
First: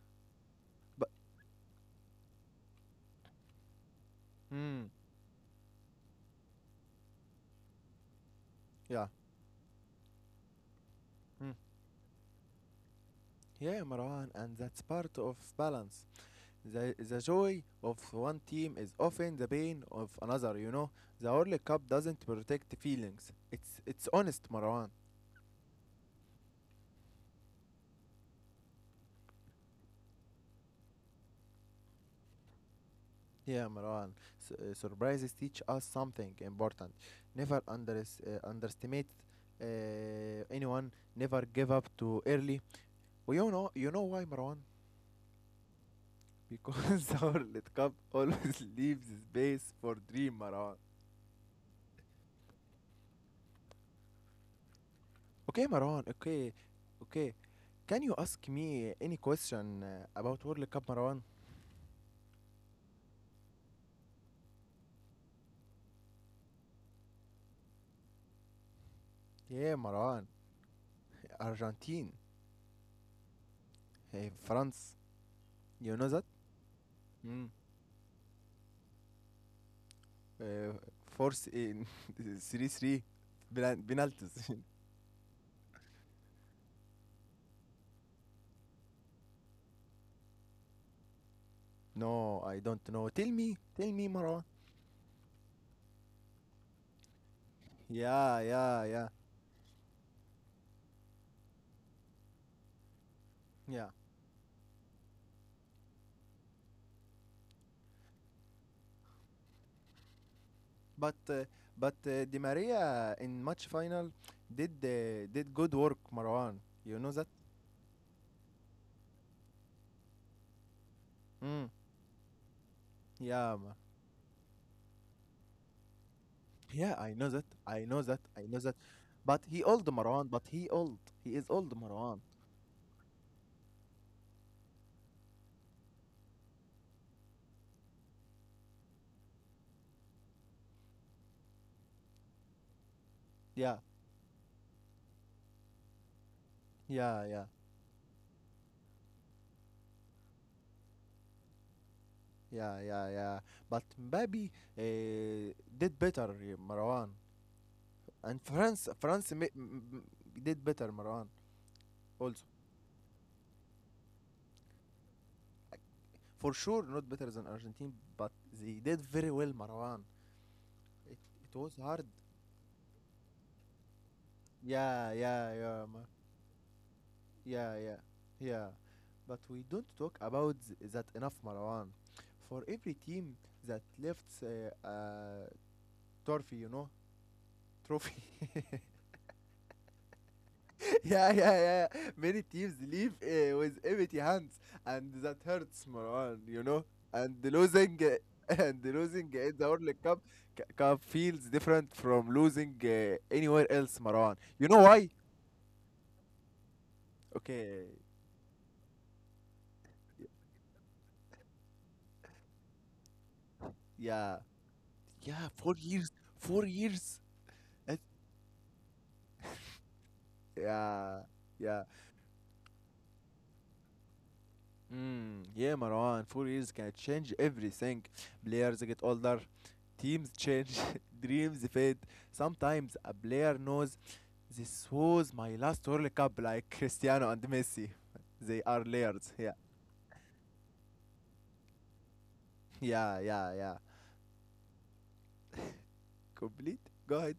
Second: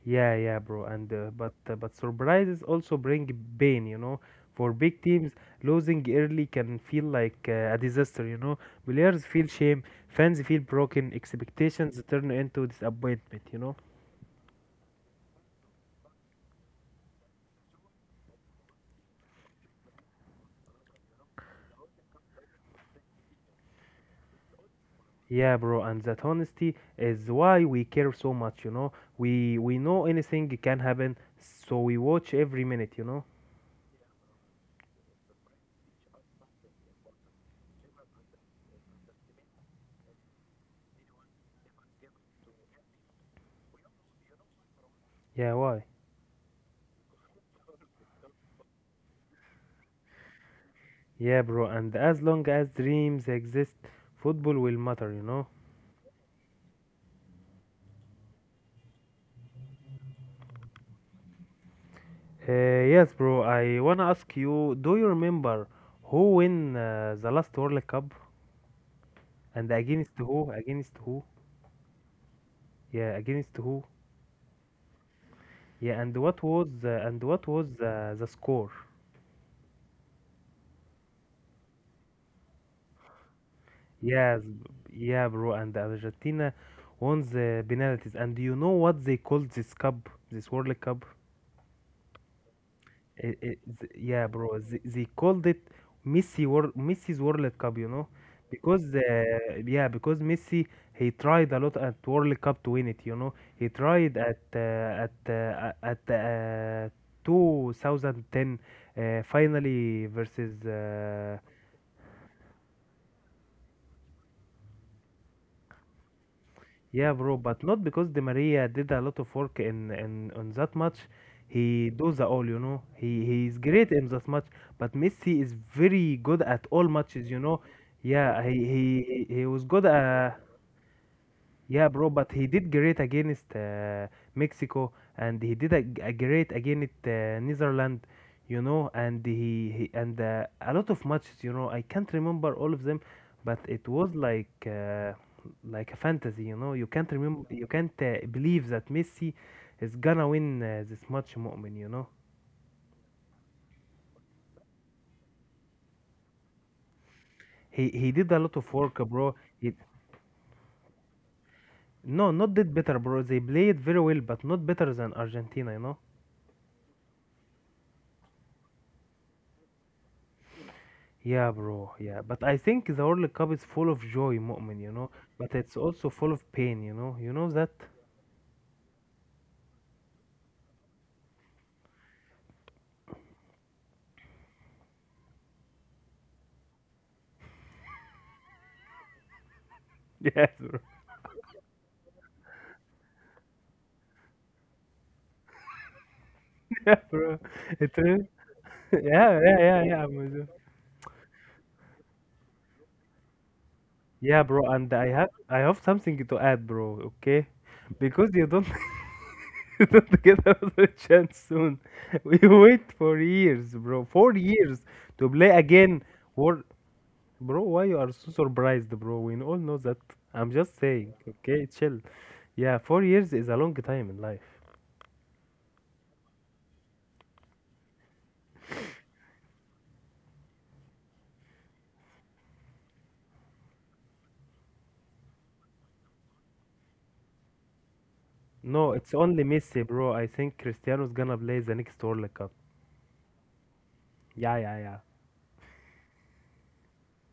S2: Yeah, yeah, bro.
S1: But
S2: And uh, but uh, but surprises also bring pain, you know. For
S1: mm,
S2: big teams, losing early can feel like uh, a disaster, you know.
S1: yeah.
S2: Players feel shame, fans feel broken,
S1: Mm.
S2: expectations turn into disappointment, you know.
S1: Yeah, Marwan, and that's part of balance. The, the joy of one team is often the pain of another, you know. The World Cup doesn't protect feelings. It's it's honest, Marwan.
S2: Yeah, bro, and that honesty is why we care so much, you know. We we know anything can happen, so we watch every minute, you know.
S1: Yeah, Marwan. S- uh, surprises teach us something important. Never unders- uh, underestimate uh, anyone. Never give up too early. Well, you know, you know why, Marwan?
S2: Yeah, why?
S1: Because the World Cup always leaves space for dream, Marwan.
S2: Yeah, bro, and as long as dreams exist, football will matter, you know.
S1: Okay, Maran. Okay, okay. Can you ask me any question uh, about World Cup, Maran?
S2: Uh, yes, bro. I wanna ask you, do you remember who win uh, the last World Cup and
S1: Yeah,
S2: against
S1: Maran.
S2: who? Against who?
S1: Argentine,
S2: Yeah, against who?
S1: eh, France. You
S2: Yeah,
S1: know
S2: and
S1: that?
S2: what was uh, and what
S1: Mm.
S2: was uh, the score?
S1: Uh, Force in three three Penal-
S2: Yes,
S1: penalties.
S2: b- yeah, bro. And Argentina won the penalties. And do you know what they called this cup? This World Cup?
S1: No, I don't know. Tell
S2: It,
S1: me,
S2: it,
S1: tell
S2: th-
S1: me,
S2: yeah,
S1: Maran.
S2: bro. They, they called it Messi World, Messi's World Cup, you know,
S1: Yeah, yeah,
S2: because uh,
S1: yeah,
S2: yeah, because Messi he tried a lot at World Cup to win it, you know. He
S1: yeah.
S2: tried at uh, at uh, at uh, two thousand ten uh, finally versus
S1: But
S2: uh,
S1: uh, but uh, Di Maria in match final did uh, did good work, Marwan. You know
S2: Yeah,
S1: that?
S2: bro, but not because Di Maria did a lot of work in in on that match.
S1: Mm.
S2: He does the all, you know. He
S1: Yeah,
S2: he's great in that match, but Messi is very good at all
S1: yeah, I know
S2: matches, you
S1: that.
S2: know.
S1: I know that.
S2: Yeah,
S1: I
S2: he
S1: know that.
S2: he he
S1: But
S2: he
S1: he
S2: was
S1: old
S2: good.
S1: Marwan,
S2: Uh,
S1: but he old. He is old
S2: yeah, bro,
S1: Marwan.
S2: but he did great against uh, Mexico and he did a, a great against uh, Netherlands, you know, and he, he and uh, a lot of matches, you know. I can't remember all of them, but
S1: Yeah,
S2: it was like uh, like a fantasy, you know. You can't
S1: yeah, yeah,
S2: remember, you can't uh, believe that Messi is gonna win uh, this match, Mu'min, you know.
S1: yeah, yeah, yeah. But Mbappe uh, did better, eh, Marwan.
S2: He he did a
S1: And
S2: lot of
S1: France,
S2: work,
S1: France
S2: bro.
S1: ma-
S2: He,
S1: m- m- did better, Marwan,
S2: no,
S1: also.
S2: not did better, bro. They played very well, but not better than Argentina, you know.
S1: For sure, not better than Argentina, but they did very well, Marwan. It, it
S2: Yeah,
S1: was
S2: bro.
S1: hard.
S2: Yeah, but I think the World Cup is full of joy, Mu'min, you
S1: Yeah,
S2: know,
S1: yeah,
S2: but it's
S1: yeah,
S2: also full of pain, you know. You know
S1: yeah,
S2: that?
S1: yeah, yeah. But we don't talk about th- that enough, Marwan. For every team that lifts a uh, a trophy, you know, trophy.
S2: Yes, bro.
S1: Yeah, yeah, yeah. Many teams leave uh, with empty hands, and that hurts, Marwan. You know,
S2: Yeah,
S1: and
S2: bro. It
S1: losing
S2: is.
S1: uh, and losing
S2: Yeah,
S1: in
S2: yeah,
S1: the World
S2: yeah, yeah.
S1: Cup,
S2: I'm with you.
S1: c- cup feels different from losing uh, anywhere else, Marwan.
S2: Yeah,
S1: You
S2: bro.
S1: know
S2: And
S1: why?
S2: I have I have something to add, bro. Okay,
S1: Okay.
S2: because you don't you don't get another chance soon. We wait for years, bro.
S1: Yeah.
S2: Four years to
S1: Yeah.
S2: play
S1: Four
S2: again.
S1: years.
S2: What,
S1: Four years.
S2: bro. Why
S1: It
S2: you are so surprised, bro? We all know that. I'm just
S1: Yeah,
S2: saying. Okay,
S1: yeah.
S2: chill. Yeah, four years is a long time in life.
S1: Mm, yeah, Marwan, four years can change everything. Players get older, teams change, dreams fade. Sometimes a player knows this was my last World Cup, like Cristiano and Messi. They are
S2: No, it's
S1: layers.
S2: only
S1: Yeah,
S2: Messi, bro. I think Cristiano's gonna play the next World Cup.
S1: yeah, yeah, yeah.
S2: Yeah, yeah, yeah.
S1: Complete. Go ahead.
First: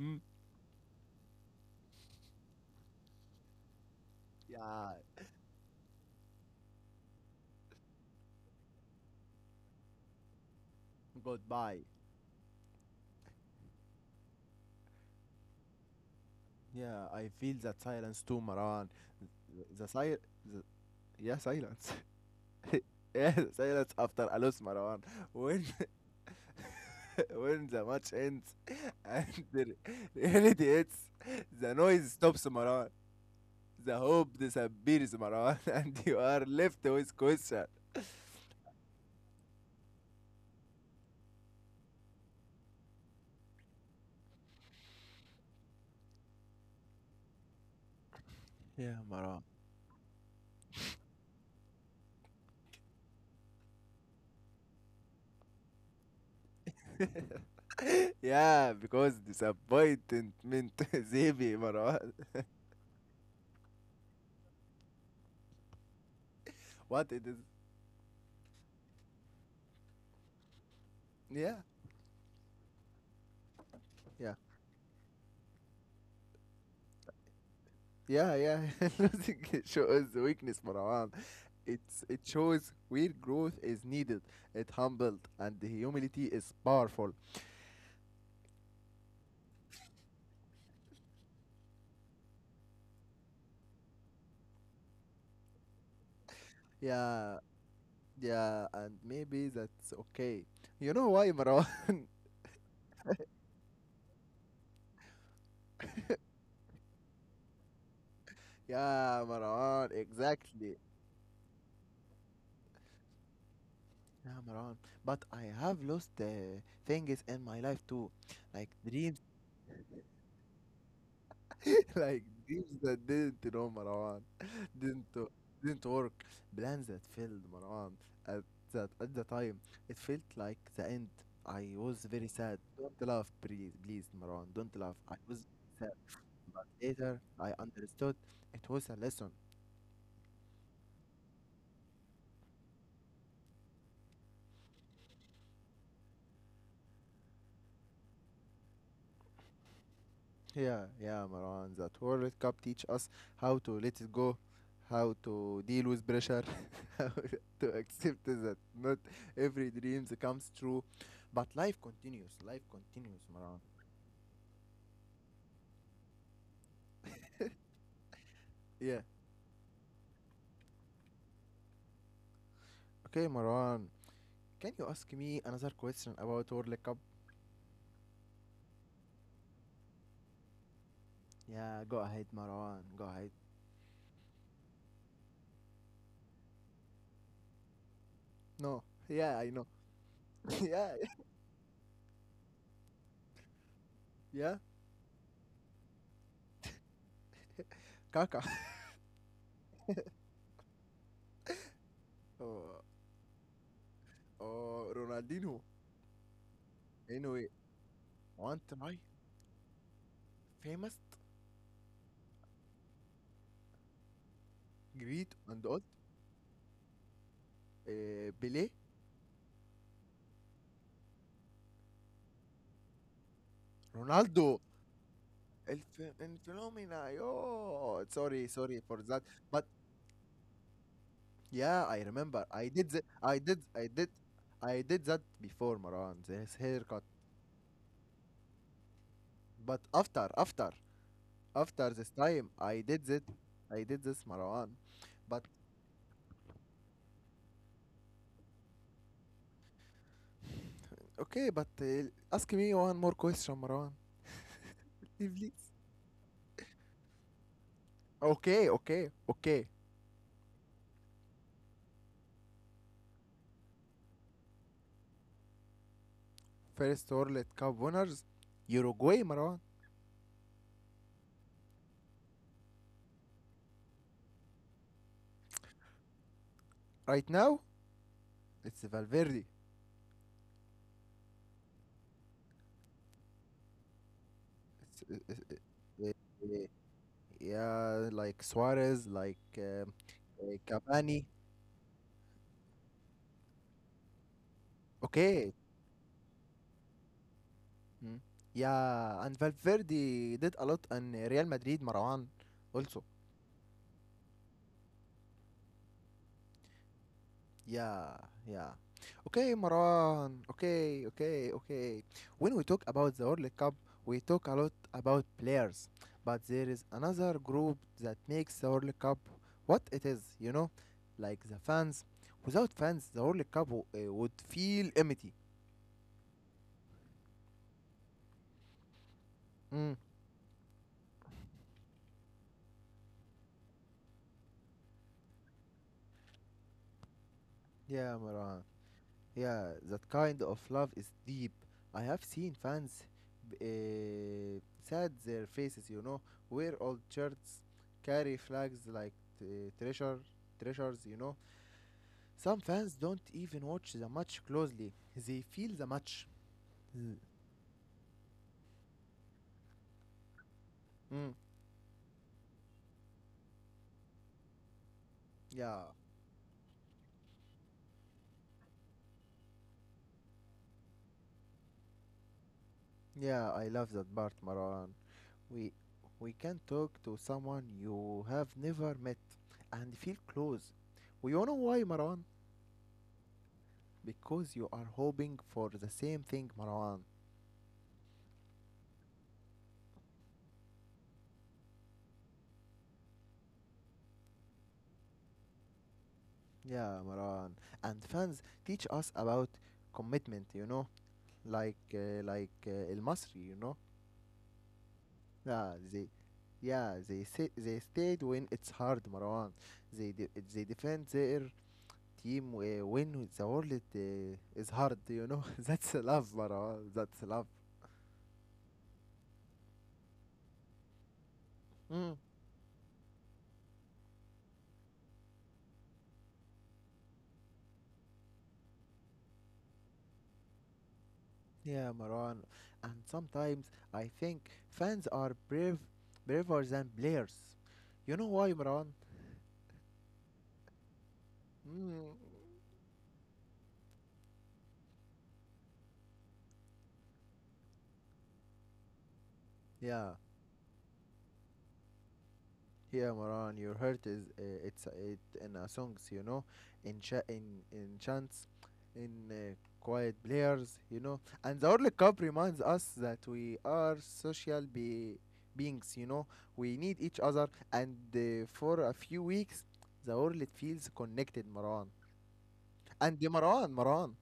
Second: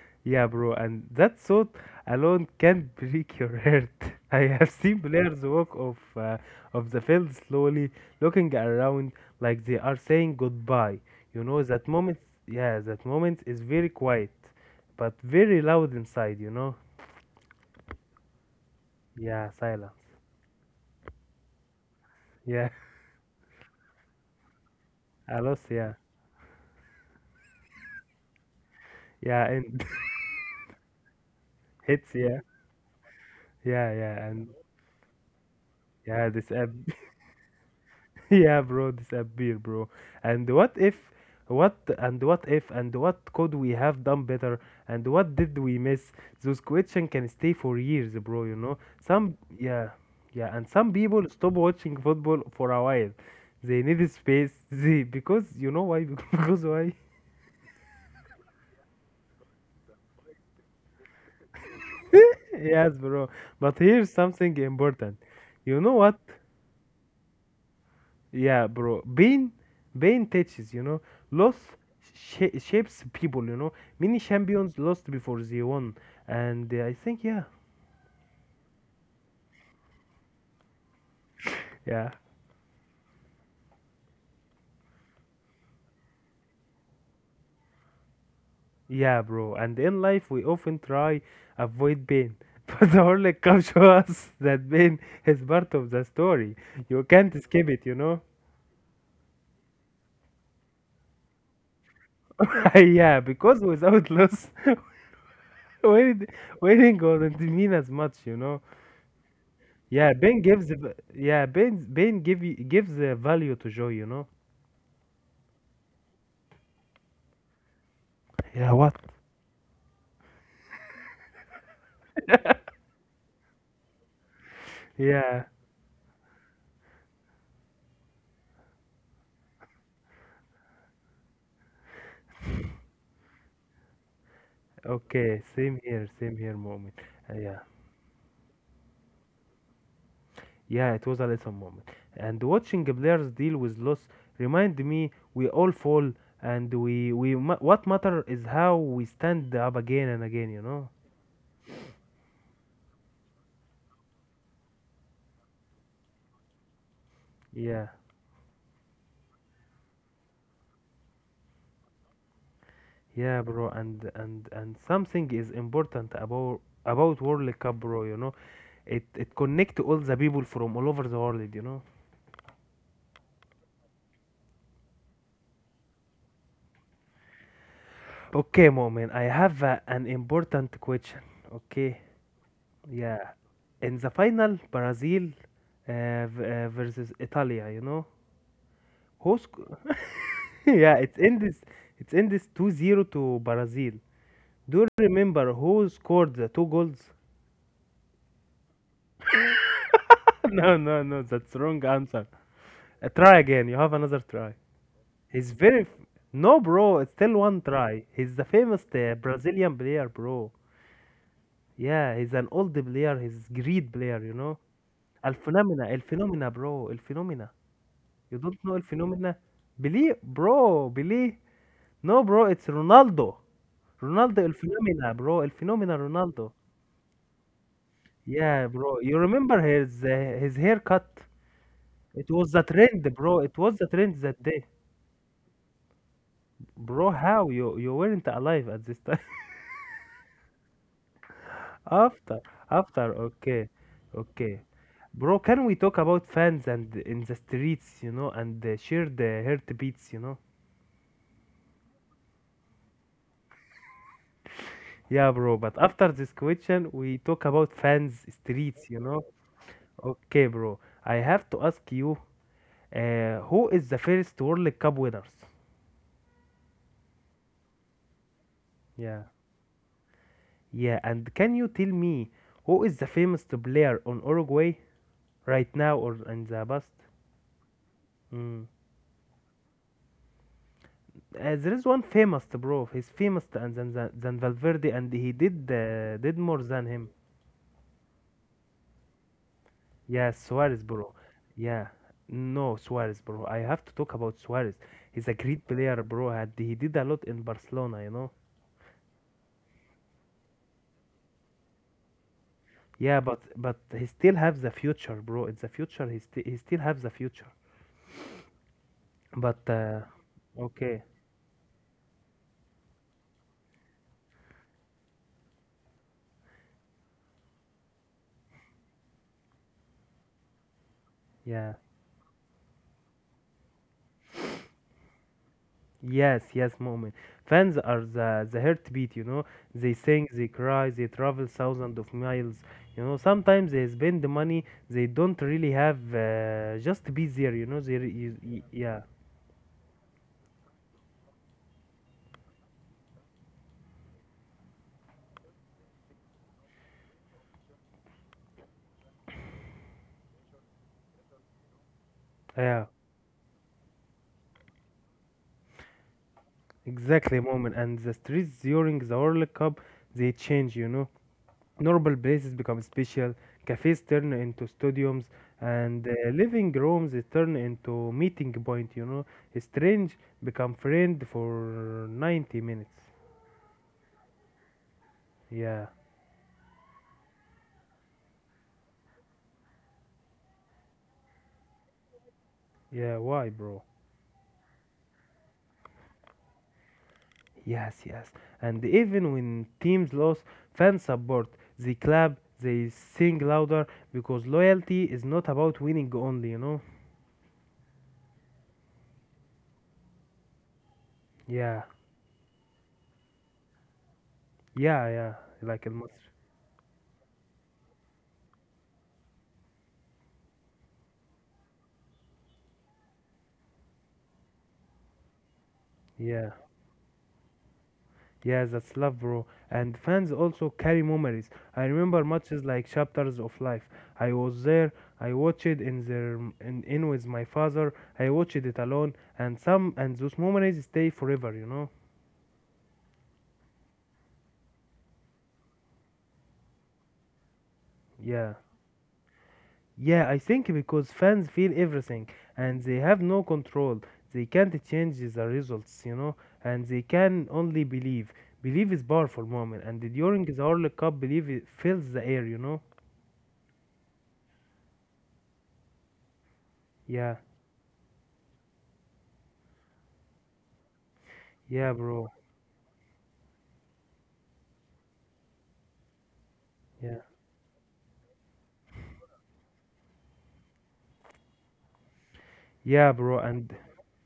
S1: Mm.
S2: Yeah, bro, and that thought alone can break your heart. I have
S1: Yeah,
S2: seen players walk off uh, of the field slowly, looking around like they are saying goodbye. You know,
S1: goodbye.
S2: that moment, yeah, that moment is very quiet, but very loud inside, you know?
S1: Yeah, I feel that silence too, Marwan.
S2: Yeah,
S1: The, the,
S2: silence.
S1: sil- the yeah, silence.
S2: Yeah,
S1: Yeah, silence after a loss, Marwan.
S2: I lost, yeah.
S1: When the match ends and
S2: Yeah,
S1: the
S2: and
S1: reality hits, the
S2: hits,
S1: noise
S2: yeah.
S1: stops Marwan.
S2: Yeah,
S1: The
S2: yeah,
S1: hope
S2: and
S1: disappears Marwan. And you
S2: Yeah,
S1: are
S2: this app.
S1: left with question.
S2: Yeah, bro, this app beer, bro. And what if, what and what if, and what could we have done better? And what did we miss? Those questions can stay for years, bro. You know,
S1: Yeah,
S2: some
S1: Marwan.
S2: yeah, yeah, and some people stop watching football for a while. They need space. They because you know why? Because why?
S1: Yeah, because disappointment is heavy, Marwan.
S2: Yes, bro. But here's something important. You know what?
S1: What it is?
S2: Yeah, bro. Pain, pain teaches, you know.
S1: Yeah,
S2: Loss sh- shapes people, you know. Many
S1: yeah.
S2: champions lost before they won, and uh, I think, yeah,
S1: Yeah, yeah, losing it shows weakness, Marwan. It's
S2: yeah,
S1: it shows where growth is needed. It humbled and humility is powerful.
S2: yeah, bro. And in life, we often try avoid pain, but the Horlick comes to us that pain is part of the story. You can't
S1: Yeah,
S2: escape it, you know.
S1: yeah, and maybe that's okay. You know why, Marwan?
S2: yeah, because without loss, winning winning doesn't mean as much, you know.
S1: Yeah, Marwan,
S2: Yeah, pain gives,
S1: exactly.
S2: v- yeah, pain, pain give you, gives uh, value to joy, you know.
S1: Yeah, Marwan. But I have lost uh, things in my life too, like
S2: Yeah, what?
S1: dreams, like dreams that didn't, you know, Marwan, didn't uh,
S2: Yeah,
S1: didn't work, plans that failed, Marwan. At that at the time, it felt like the end. I was very sad. Don't laugh, please, please, Marwan. Don't laugh. I was
S2: okay, same
S1: sad.
S2: here, same here moment.
S1: Later,
S2: Uh,
S1: I
S2: yeah,
S1: understood it was a lesson.
S2: yeah, it was a lesson moment. And watching players deal with loss remind me we all fall and we we ma what matter is how we stand up again and again, you
S1: Yeah,
S2: know?
S1: yeah, Marwan. That World Cup teach us how to let it go, how to deal with pressure, how to
S2: Yeah,
S1: accept that not every dreams comes true, but life continues. Life continues,
S2: yeah,
S1: Marwan.
S2: bro, and and and something is important about about World Cup, bro, you know?
S1: Yeah.
S2: It it connect all the people from all over the world, you know?
S1: Okay, Marwan. Can you ask me another question about World Cup?
S2: Okay, moment, I have uh, an important question.
S1: Yeah, go
S2: Okay.
S1: ahead, Marwan. Go
S2: Yeah.
S1: ahead.
S2: In the final Brazil uh, v- uh, versus Italia, you know.
S1: No. Yeah,
S2: Who
S1: I know.
S2: sc-
S1: Yeah,
S2: yeah, it's in this it's in this two zero to Brazil.
S1: yeah.
S2: Do you remember who scored the two goals?
S1: Kaka.
S2: no, no, no, that's wrong answer.
S1: Oh,
S2: Uh, try again. You have another try.
S1: oh,
S2: He's
S1: Ronaldinho.
S2: very f- No, bro, it's still
S1: Anyway,
S2: one try. He's the
S1: one
S2: famous
S1: try,
S2: uh, Brazilian player, bro.
S1: famous,
S2: Yeah, he's an old player. He's great player, you know. El
S1: great, and old.
S2: Phenomena, El Phenomena, bro. El Phenomena.
S1: Uh,
S2: You don't know
S1: Pelé
S2: El Phenomena? Believe, bro, believe. No, bro, it's Ronaldo. Ronaldo El
S1: Ronaldo,
S2: Phenomena, bro. El
S1: el,
S2: Phenomena
S1: phe- el
S2: Ronaldo.
S1: phenomena. Yo, sorry,
S2: Yeah,
S1: sorry
S2: bro.
S1: for
S2: You
S1: that.
S2: remember
S1: But
S2: his uh, his haircut?
S1: yeah, I
S2: It
S1: remember.
S2: was the
S1: I did, the,
S2: trend, bro.
S1: I
S2: It
S1: did,
S2: was the
S1: I did,
S2: trend that day.
S1: I did that before Maran. This haircut.
S2: Bro, how you you weren't alive at this time?
S1: But after, after, after this
S2: After,
S1: time, I did
S2: after,
S1: it.
S2: okay,
S1: I did this
S2: okay.
S1: Maran.
S2: Bro,
S1: But
S2: can we talk about fans and in the streets, you know, and uh, shared uh, heartbeats, you know?
S1: okay, but uh, ask me one more question, Maran.
S2: Yeah, bro,
S1: Please.
S2: but after this question, we talk about fans
S1: Okay,
S2: streets, you
S1: okay,
S2: know?
S1: okay.
S2: Okay, bro. I have to ask you, uh, who is the first World Cup winners?
S1: First World Cup winners,
S2: Yeah.
S1: Uruguay, Maran.
S2: Yeah, and can you tell me who is the famous player on Uruguay right now or in the past?
S1: Right now,
S2: Mm.
S1: it's Valverde.
S2: Uh, there is one famous, bro. He's famous than, than, than than Valverde, and
S1: It's,
S2: he
S1: uh,
S2: did
S1: uh,
S2: uh, did more
S1: uh,
S2: than him.
S1: Yeah, like Suarez, like uh,
S2: Yes,
S1: uh,
S2: Suarez, bro.
S1: Cavani.
S2: Yeah. No, Suarez, bro. I have to talk about Suarez. He's a
S1: Okay.
S2: great player, bro. And he did a lot in Barcelona, you
S1: Mm.
S2: know.
S1: Yeah, and Valverde did a lot, and Real Madrid, Marwan also.
S2: Yeah, but but he still has the future, bro. It's the future. He, still he still has the future.
S1: Yeah, yeah. Okay,
S2: But uh,
S1: Marwan.
S2: okay,
S1: Okay, okay, okay. When we talk about the World Cup, we talk a lot about players, but there is another group that makes the World Cup what it is, you know, like the
S2: yeah.
S1: fans. Without fans, the World Cup w- uh, would feel empty.
S2: Yes, yes, moment. Fans are the the heartbeat, you know. They
S1: Mm.
S2: sing, they cry, they travel thousands of miles. You know, sometimes they spend the money they don't really have uh, just to be there, you know. They, re-
S1: Yeah,
S2: you, y-
S1: Marwan.
S2: yeah,
S1: Yeah, that kind of love is deep. I have seen fans uh, sad their faces, you know, wear old shirts, carry flags like t- treasure, treasures, you know. Some
S2: yeah.
S1: fans don't even watch the match closely. They feel the match. Mm.
S2: Exactly, moment. And the streets during the World Cup, they change, you know.
S1: Mm,
S2: Normal places become special, cafes turn into stadiums,
S1: yeah,
S2: and uh, living rooms they turn into meeting point, you know. Strange become friend for ninety minutes.
S1: yeah, I love that part, Maran. We
S2: Yeah,
S1: we can talk to someone you have never met and feel close. You know why, Maran?
S2: yeah, why, bro?
S1: Because you are hoping for the same thing, Marwan.
S2: Yes, yes. And even when teams lose, fans support. They clap, they sing louder, because loyalty is not about winning only, you know.
S1: Yeah, Marwan. And fans teach us about commitment, you know, like
S2: Yeah,
S1: uh, like uh, El Masri, you know.
S2: yeah, yeah.
S1: Yeah,
S2: Like it.
S1: they yeah, they say, they stayed when it's hard, Marwan. They de- they defend their team uh, when the world uh, is hard, you know. That's love,
S2: Yeah,
S1: Marwan. That's love.
S2: yeah, that's love, bro. And fans also carry memories. I
S1: Mm.
S2: remember matches like chapters of life. I was there. I watched it in there in, in with my father. I watched it alone, and some and those memories stay forever. You know.
S1: Yeah, Maran. And sometimes I think fans are brave, braver than players. You know
S2: Yeah,
S1: why, Maran?
S2: yeah. I think because fans feel
S1: Mm,
S2: everything, and they have no control. They can't change the results. You know, and they can only believe. Believe is powerful moment, and
S1: yeah,
S2: during the World Cup, believe it fills the air. You know.
S1: yeah, Maran. Your heart is uh, it's it in a songs, you know, in cha-
S2: Yeah,
S1: in in chants, in uh, quiet players, you know. And the
S2: yeah,
S1: World Cup
S2: bro.
S1: reminds us that we are social be- beings, you know. We need
S2: Yeah.
S1: each other, and uh, for a few weeks, the world feels connected, Maran.
S2: Yeah,
S1: And
S2: bro, and
S1: Maran, Maran.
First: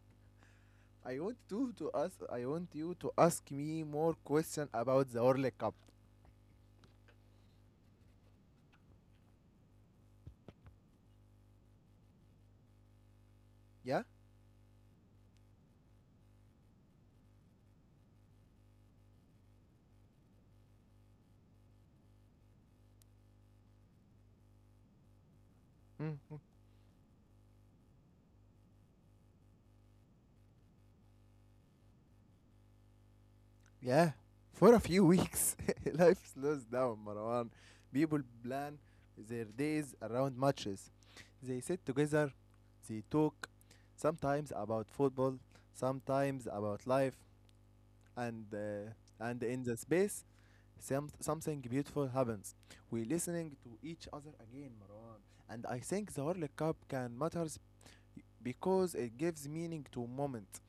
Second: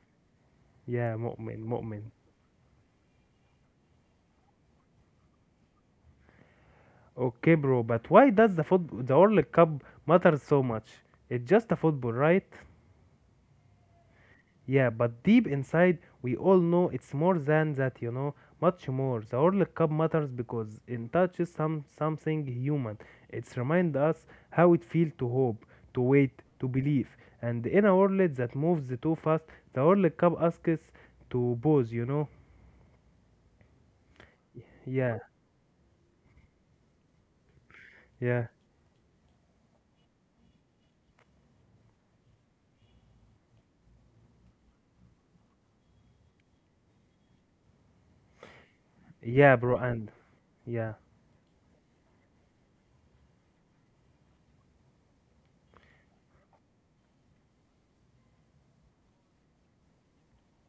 S2: yeah,
S1: I want
S2: mu'min,
S1: to to
S2: mu'min.
S1: ask. I want you to ask me more questions about the World Cup.
S2: Okay, bro, but why does the football, the World Cup matter so much? It's just a football, right?
S1: Yeah,
S2: Yeah, but deep inside, we all know it's more than that, you know, much more. The World Cup matters because it touches some something human. It's remind us how it feels to hope, to
S1: mm, mm,
S2: wait, to believe. And in a world that moves too fast, the World Cup asks us to pause, you know?
S1: yeah. For a few
S2: Yeah,
S1: weeks, life slows down, Marwan. People
S2: yeah,
S1: plan their days around matches. They sit together, they talk, sometimes about football, sometimes about life, and uh, and
S2: yeah,
S1: in
S2: bro,
S1: the
S2: and
S1: space,
S2: yeah.
S1: some, something beautiful happens. We listening to each other again, Marwan. And I think the World Cup can matter because it gives meaning to moment.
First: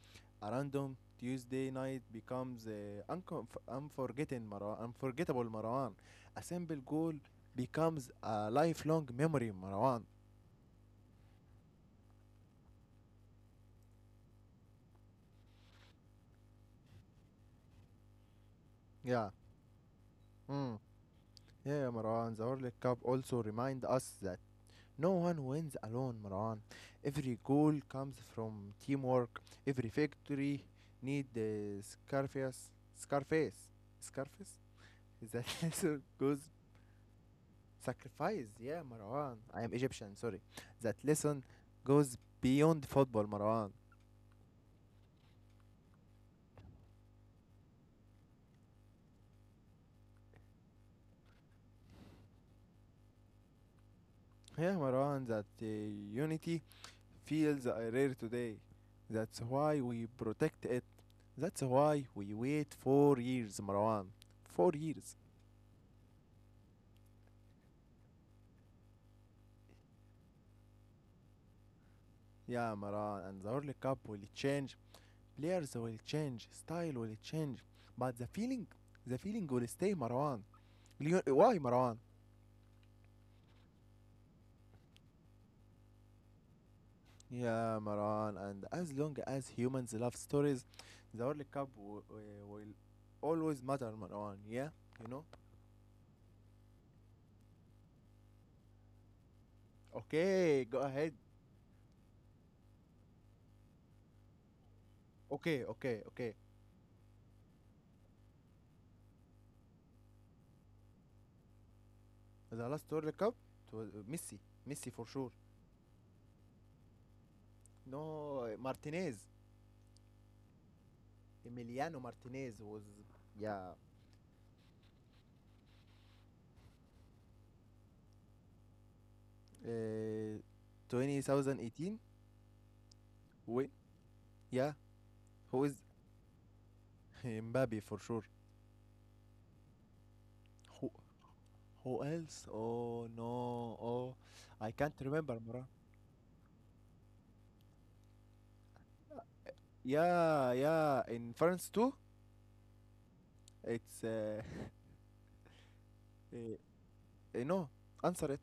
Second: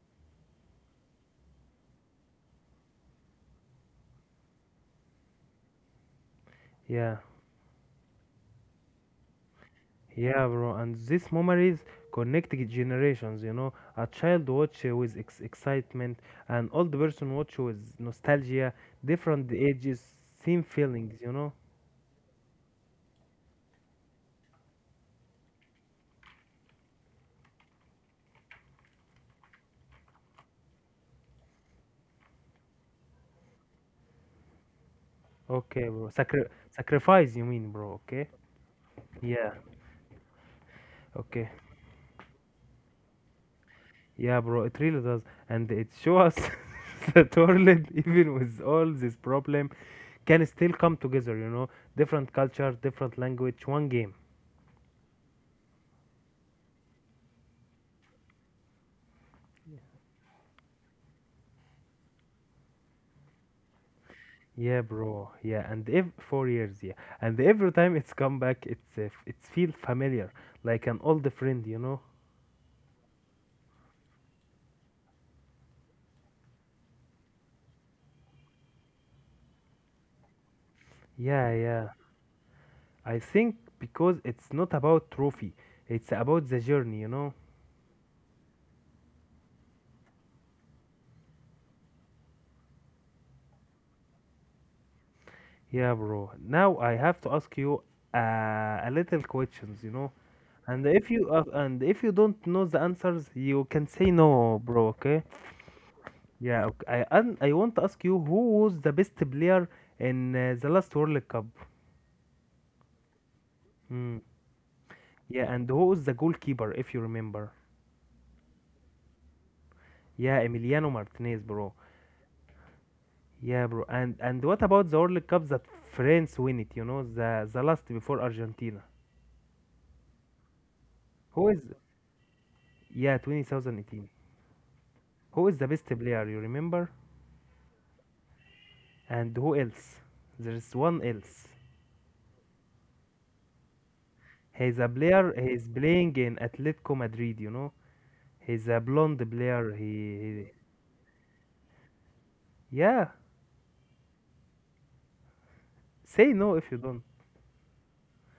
S1: A random Tuesday night becomes uh, unconf- unforgettable, Marwan, unforgettable Marwan. A simple goal
S2: Yeah,
S1: becomes a lifelong memory, Marwan.
S2: yeah, bro. And these memories connect g- generations, you know. A child watch uh, with ex- excitement, an old person watch with nostalgia,
S1: Yeah.
S2: different ages, same
S1: Mm.
S2: feelings, you know.
S1: Yeah, Marwan. The World Cup also remind us that no one wins alone, Marwan. Every goal comes from teamwork. Every victory need the Scarface. Scarface. Scarface? Is that
S2: Okay,
S1: so
S2: bro.
S1: goes
S2: Sacri- sacrifice, you mean, bro? Okay.
S1: Sacrifice, yeah, Marwan.
S2: Yeah.
S1: I am Egyptian, sorry. That lesson
S2: Okay.
S1: goes beyond football, Marwan.
S2: Yeah, bro. It really does, and it shows us that world, even with all this problem, can still come together, you know. Different culture, different language, one game.
S1: Yeah, Marwan, that uh, unity feels uh, rare today. That's why we protect it. That's why we wait four years, Marwan. Four
S2: Yeah,
S1: years.
S2: bro. Yeah, and if four years, yeah, and every time it's come back, it's uh, f- it's feel familiar, like an old friend, you know.
S1: Yeah, Marwan. And the World Cup will change. Players will change. Style will change. But the feeling, the feeling will stay, Marwan. Leo-
S2: Yeah,
S1: Why,
S2: yeah.
S1: Marwan?
S2: I think because it's not about trophy, it's about the journey, you know.
S1: Yeah, Maran, and as long as humans love stories, the World Cup w- w- will always matter, Maran. Yeah, you know.
S2: Yeah, bro. Now I have to ask you uh, a little questions, you know.
S1: Okay, go
S2: And if
S1: ahead.
S2: you uh, and if you don't know the answers, you can say no, bro. Okay?
S1: Okay, okay, okay.
S2: Yeah. Okay. I and I want to ask you who was the best player in uh, the last World Cup?
S1: The last World Cup, it was uh,
S2: Hmm.
S1: Messi, Messi for sure.
S2: Yeah, and who is the goalkeeper if you remember?
S1: No, uh, Martinez,
S2: Yeah, Emiliano Martinez, bro.
S1: Emiliano Martinez was,
S2: Yeah,
S1: yeah,
S2: bro. And and what about the World Cup that France win it? You know, the the last before Argentina.
S1: uh,
S2: Who is?
S1: twenty eighteen
S2: Yeah,
S1: win.
S2: two thousand eighteen.
S1: Yeah,
S2: Who is
S1: who
S2: the
S1: is,
S2: best player? You remember?
S1: Mbappe for sure?
S2: And who else? There's
S1: Who
S2: one else.
S1: who else? Oh no, oh, I
S2: He's a
S1: can't
S2: player.
S1: remember, Maran.
S2: He's playing in Atletico Madrid. You know, he's a blonde player. He,
S1: Yeah,
S2: he
S1: yeah. In France too,
S2: yeah.
S1: it's uh,
S2: Say
S1: uh,
S2: no if you don't.
S1: uh, no. Answer it,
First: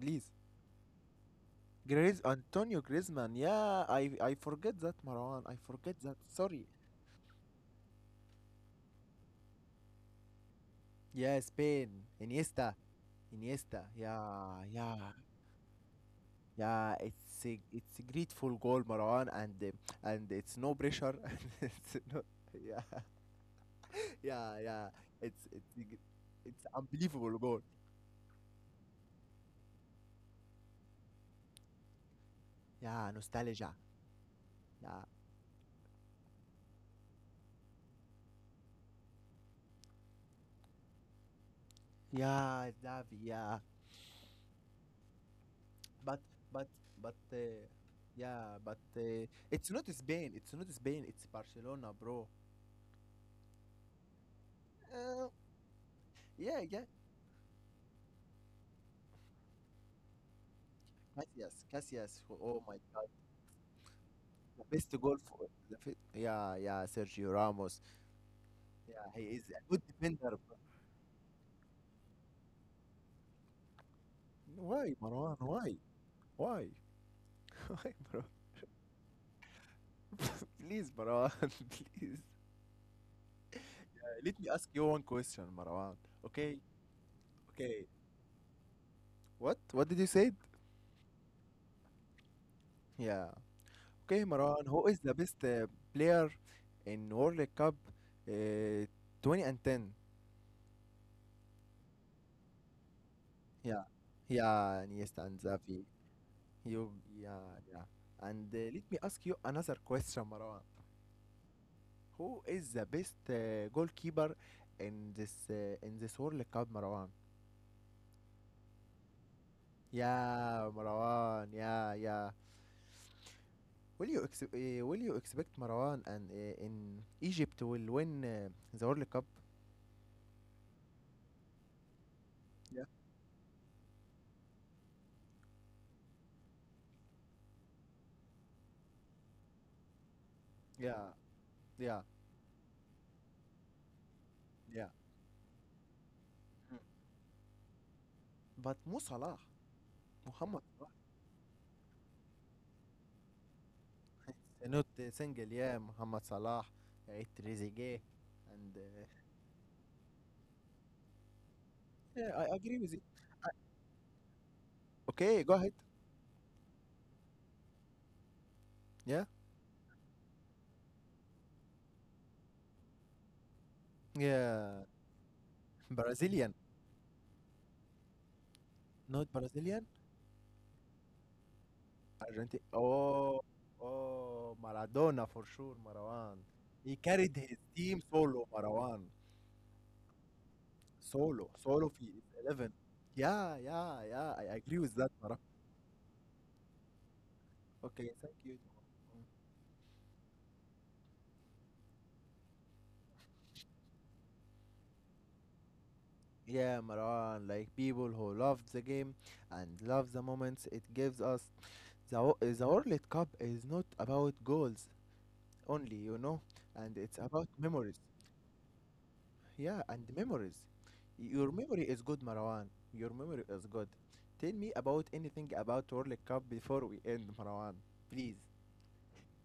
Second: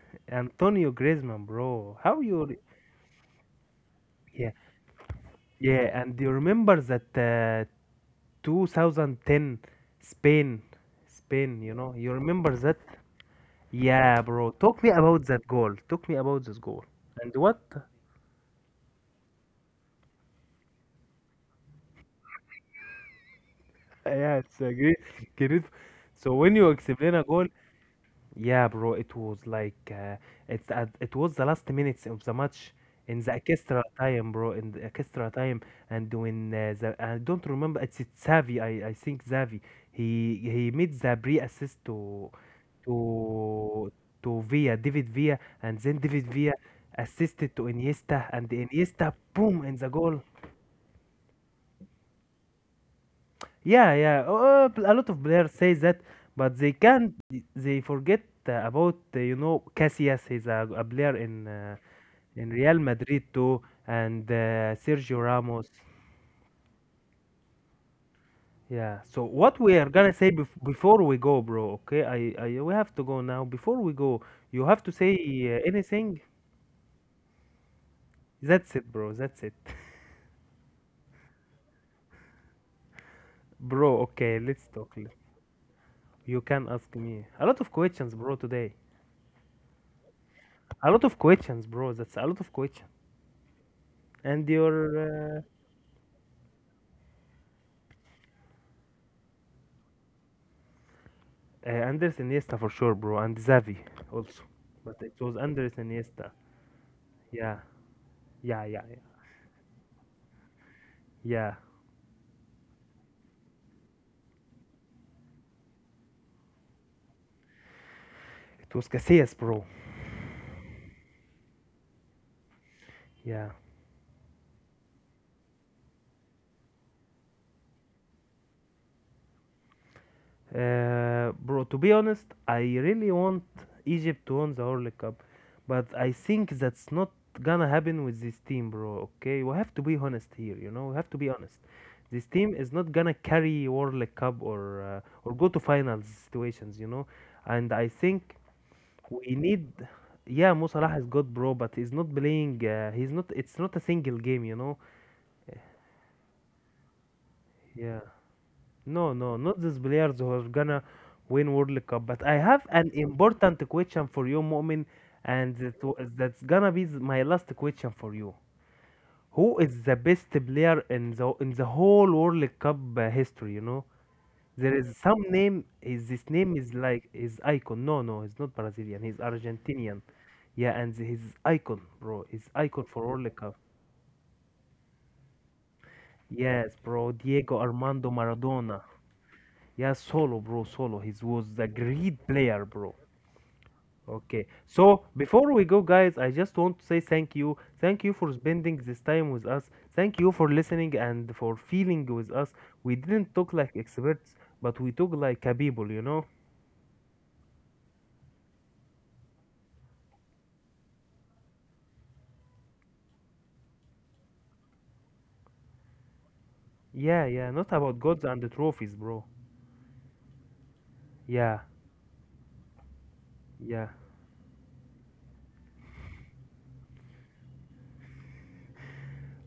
S1: please.
S2: Antonio Griezmann, bro. How
S1: Griez
S2: you? re-
S1: Antonio Griezmann. Yeah, I I
S2: Yeah,
S1: forget that, Marwan. I forget
S2: yeah. And
S1: that.
S2: do you
S1: Sorry.
S2: remember that uh, two thousand ten Spain
S1: Yeah,
S2: Spain you
S1: Spain.
S2: know you remember
S1: Iniesta.
S2: that
S1: Iniesta.
S2: yeah bro
S1: Yeah,
S2: talk me
S1: yeah,
S2: about that goal talk me about this goal
S1: yeah.
S2: and
S1: It's a,
S2: what
S1: it's a grateful goal, Marwan, and uh, and it's no pressure. And it's no. Yeah,
S2: yeah
S1: yeah,
S2: it's a
S1: yeah.
S2: great
S1: It's
S2: great.
S1: it's a gr-
S2: So when
S1: it's
S2: you explain a
S1: unbelievable
S2: goal.
S1: goal.
S2: Yeah, bro, it was like uh, it's at, it was the last minutes of the match
S1: Yeah,
S2: in the
S1: nostalgia.
S2: extra time, bro, in the
S1: Yeah,
S2: extra time, and when uh, the I don't remember it's, it's Xavi, I, I think Xavi, he he made the pre-assist to
S1: yeah, Davi. Yeah.
S2: to to Villa, David Villa, and then
S1: but
S2: David Villa
S1: but but
S2: assisted to
S1: uh,
S2: Iniesta, and
S1: yeah, but
S2: Iniesta,
S1: uh,
S2: boom,
S1: it's
S2: in the
S1: not
S2: goal.
S1: Spain, it's not Spain, it's Barcelona, bro.
S2: Yeah, yeah. Uh, a lot of
S1: uh,
S2: players say that, but
S1: yeah,
S2: they
S1: yeah,
S2: can't. They forget uh, about uh, you know Casillas. He's a, a player in uh,
S1: Casillas, Casillas,
S2: in
S1: who- oh
S2: Real
S1: my god,
S2: Madrid too, and uh,
S1: the best
S2: Sergio
S1: goal for
S2: Ramos.
S1: the fit. Yeah, yeah, Sergio Ramos.
S2: Yeah.
S1: Yeah,
S2: So
S1: he is
S2: what
S1: a
S2: we are
S1: good
S2: gonna say
S1: defender,
S2: bef-
S1: bro.
S2: before we go, bro? Okay, I, I we have to go now. Before we go, you have to
S1: Why,
S2: say
S1: Marwan,
S2: uh,
S1: why
S2: anything.
S1: why why, bro?
S2: That's it, bro. That's it,
S1: Please, Marwan. Please.
S2: bro.
S1: Uh,
S2: Okay,
S1: let me
S2: let's
S1: ask
S2: talk.
S1: you
S2: L-
S1: one question, Marwan.
S2: You
S1: Okay,
S2: can ask me a lot of
S1: okay.
S2: questions, bro. Today,
S1: what what did you say?
S2: a lot of questions, bro. That's a lot of questions.
S1: Yeah. Okay,
S2: And
S1: Maran, who is the
S2: your uh,
S1: best uh, player in World Cup uh, twenty ten?
S2: Uh, Anders Iniesta for sure, bro, and Xavi
S1: Yeah,
S2: also.
S1: yeah,
S2: But it
S1: Iniesta
S2: was
S1: and
S2: Andres
S1: Xavi.
S2: Iniesta.
S1: You, yeah,
S2: Yeah,
S1: yeah. And uh,
S2: yeah, yeah,
S1: let
S2: yeah.
S1: me ask you another question, Maran.
S2: Yeah,
S1: Who is the best uh, goalkeeper in this uh, in this World Cup, Marwan?
S2: it was Casillas, bro.
S1: Yeah, Marwan. Yeah, yeah.
S2: Yeah,
S1: Will you ex- uh, will you expect Marwan, and uh, in Egypt will win uh, the World Cup?
S2: uh, bro. To be honest, I
S1: Yeah,
S2: really want Egypt to win the World Cup, but I think that's not gonna happen with this team, bro. Okay, we have to be honest here. You know, we have
S1: yeah,
S2: to be honest.
S1: yeah,
S2: This team is not gonna carry World Cup or
S1: yeah.
S2: uh, or go to finals situations. You know, and I think
S1: But Mo
S2: we
S1: Salah,
S2: need, yeah,
S1: Mohamed.
S2: Mo Salah
S1: Salah,
S2: is good, bro, but he's not playing. Uh, he's not. It's not a single game, you
S1: they
S2: know.
S1: not uh, single, yeah, Mohamed Salah, uh,
S2: Yeah.
S1: Trezeguet, and uh,
S2: No, no, not these players who are gonna win World Cup. But
S1: yeah,
S2: I
S1: I
S2: have
S1: agree
S2: an
S1: with it.
S2: important question for you, Mu'min,
S1: Okay, go
S2: and
S1: ahead.
S2: that w- that's gonna be th- my last question for you.
S1: Yeah,
S2: Who is the best player in the in the whole World Cup uh, history? You know? There
S1: yeah,
S2: is some name. Is this name
S1: Brazilian,
S2: is like his icon? No, no, he's not Brazilian. He's
S1: not Brazilian,
S2: Argentinian. Yeah, and his icon, bro, his
S1: Argentine.
S2: icon for World
S1: Oh,
S2: Cup.
S1: oh, Maradona for sure, Marwan.
S2: Yes,
S1: He
S2: bro,
S1: carried
S2: Diego
S1: his team
S2: Armando
S1: solo,
S2: Maradona.
S1: Marwan.
S2: Yeah, solo, bro, solo. He was
S1: Solo,
S2: the
S1: solo
S2: great
S1: في
S2: player,
S1: eleven.
S2: bro.
S1: Yeah, yeah, yeah,
S2: Okay,
S1: I agree with
S2: so
S1: that, Marwan.
S2: before we go, guys, I just want to say thank you. Thank
S1: Okay,
S2: you for
S1: thank you.
S2: spending this time with us. Thank you for listening and for feeling with us. We didn't talk like experts, but we talk like a people, you know.
S1: Yeah, Marwan, like people who loved the game and love the moments it gives us. The, wo- the World Cup is not about goals only, you know, and it's
S2: Yeah, yeah,
S1: about
S2: not about
S1: memories.
S2: gods and the trophies, bro.
S1: Yeah, and memories. Your
S2: Yeah,
S1: memory is good, Marwan. Your memory is
S2: yeah.
S1: good. Tell me about anything about World Cup before we end, Marwan. Please,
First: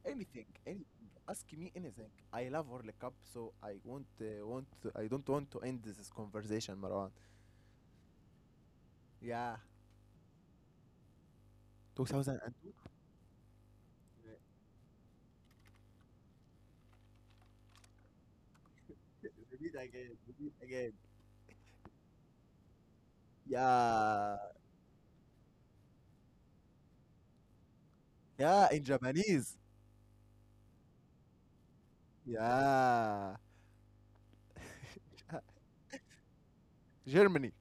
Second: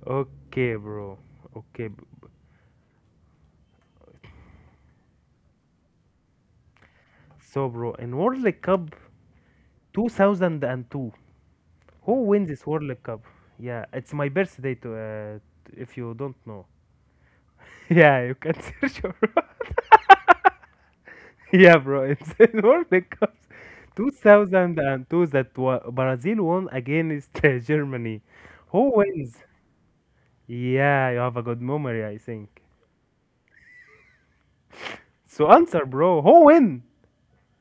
S1: anything,
S2: Okay,
S1: anything.
S2: bro.
S1: Ask me
S2: Okay.
S1: anything.
S2: b-
S1: I love World Cup, so I won't uh, want. I don't want to end this conversation, Marwan.
S2: So, bro, in World Cup
S1: Yeah,
S2: two thousand two, who wins this
S1: two thousand two.
S2: World Cup? Yeah, it's my birthday to uh, t- if you don't know. Yeah, you can search your
S1: Repeat again. Repeat again.
S2: Yeah, bro, it's in World Cup
S1: Yeah.
S2: two thousand two that wa- Brazil won against uh, Germany.
S1: Yeah, in
S2: Who wins?
S1: Japanese.
S2: Yeah, you have a good memory, I think.
S1: Yeah.
S2: So answer, bro. Who win?
S1: Germany.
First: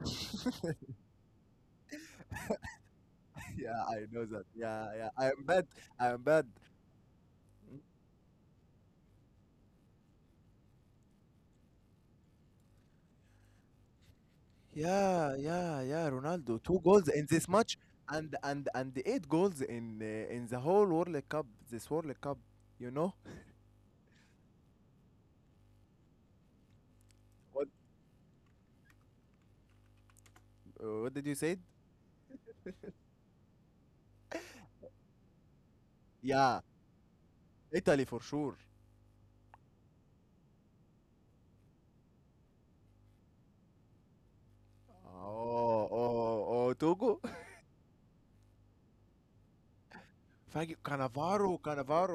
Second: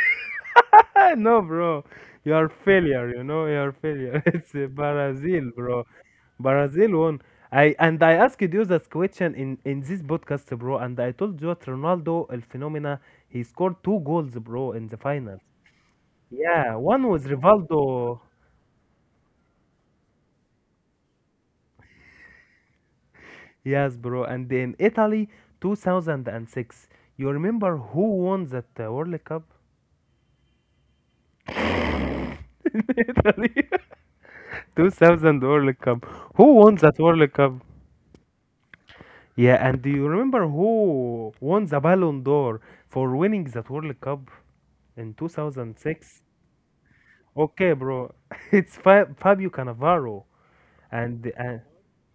S2: No, bro. You are failure, you know, you are
S1: Yeah, I
S2: failure.
S1: know that.
S2: It's uh,
S1: Yeah, yeah. I'm
S2: Brazil,
S1: bad.
S2: bro.
S1: I'm bad.
S2: Brazil won. I
S1: Mm.
S2: and I asked you that question in in this podcast, bro, and I told you that Ronaldo, El Phenomena, he scored two goals, bro, in the
S1: Yeah,
S2: final.
S1: yeah, yeah. Ronaldo,
S2: Yeah,
S1: two goals
S2: one was
S1: in this match,
S2: Rivaldo.
S1: and and and eight goals in uh, in the whole World Cup. This World Cup, you know
S2: Yes, bro. And in Italy, two thousand six. You
S1: what?
S2: remember who won that uh, World Cup?
S1: Uh, what did you say?
S2: In Italy. two thousand World Cup. Who
S1: Yeah,
S2: won that World Cup?
S1: Italy for sure.
S2: Yeah, and do you remember who won the Ballon d'Or for winning that World Cup in
S1: Oh,
S2: two thousand six?
S1: oh, oh, Togo.
S2: Okay, bro, it's Fa Fabio Cannavaro,
S1: Fag-
S2: and
S1: Cannavaro,
S2: uh,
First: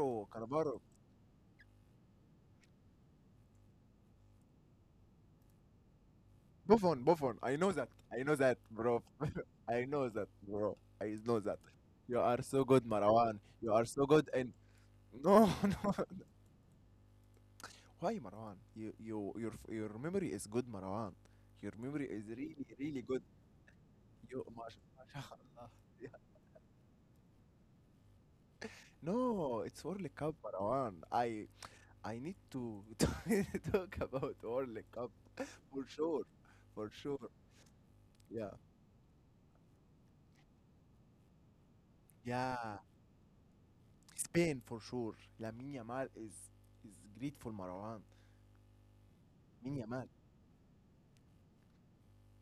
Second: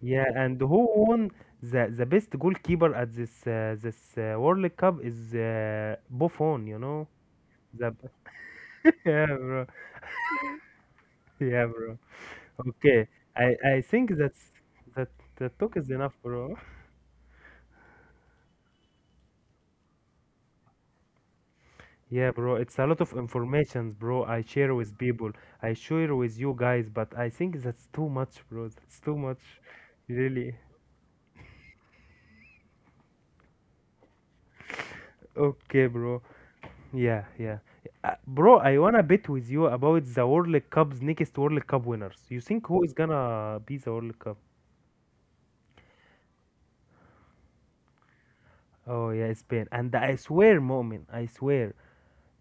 S2: yeah, and
S1: Cannavaro.
S2: who won the the best goalkeeper at this uh, this uh, World Cup is uh, Buffon, you
S1: Buffon,
S2: know?
S1: Buffon. I know that.
S2: The
S1: I know that, bro.
S2: yeah, bro,
S1: I know that, bro. I know that.
S2: yeah, bro.
S1: You are so good,
S2: Okay,
S1: Marwan.
S2: I
S1: You
S2: I
S1: are so
S2: think
S1: good.
S2: that's
S1: And
S2: that
S1: no,
S2: that talk is
S1: no.
S2: enough, bro.
S1: Why, Marwan? You, you, your, your memory is good, Marwan. Your memory is
S2: Yeah,
S1: really,
S2: bro, it's a
S1: really
S2: lot of
S1: good.
S2: information, bro. I
S1: You,
S2: share
S1: Masha,
S2: with people.
S1: mashallah.
S2: I
S1: Yeah.
S2: share with you guys, but I think that's too much, bro. That's too much,
S1: No, it's World Cup,
S2: really.
S1: Marwan. I, I need to talk about World Cup for
S2: Okay, bro.
S1: sure, for sure.
S2: Yeah, yeah. Uh,
S1: Yeah,
S2: bro, I wanna bet with you about the World Cup's next World Cup winners. You think
S1: yeah.
S2: who is gonna be the World Cup?
S1: Spain for sure. Lamine Yamal is is great for Marwan.
S2: Oh yeah, Spain.
S1: Lamine
S2: And
S1: Yamal.
S2: I swear, Mo'min, I swear,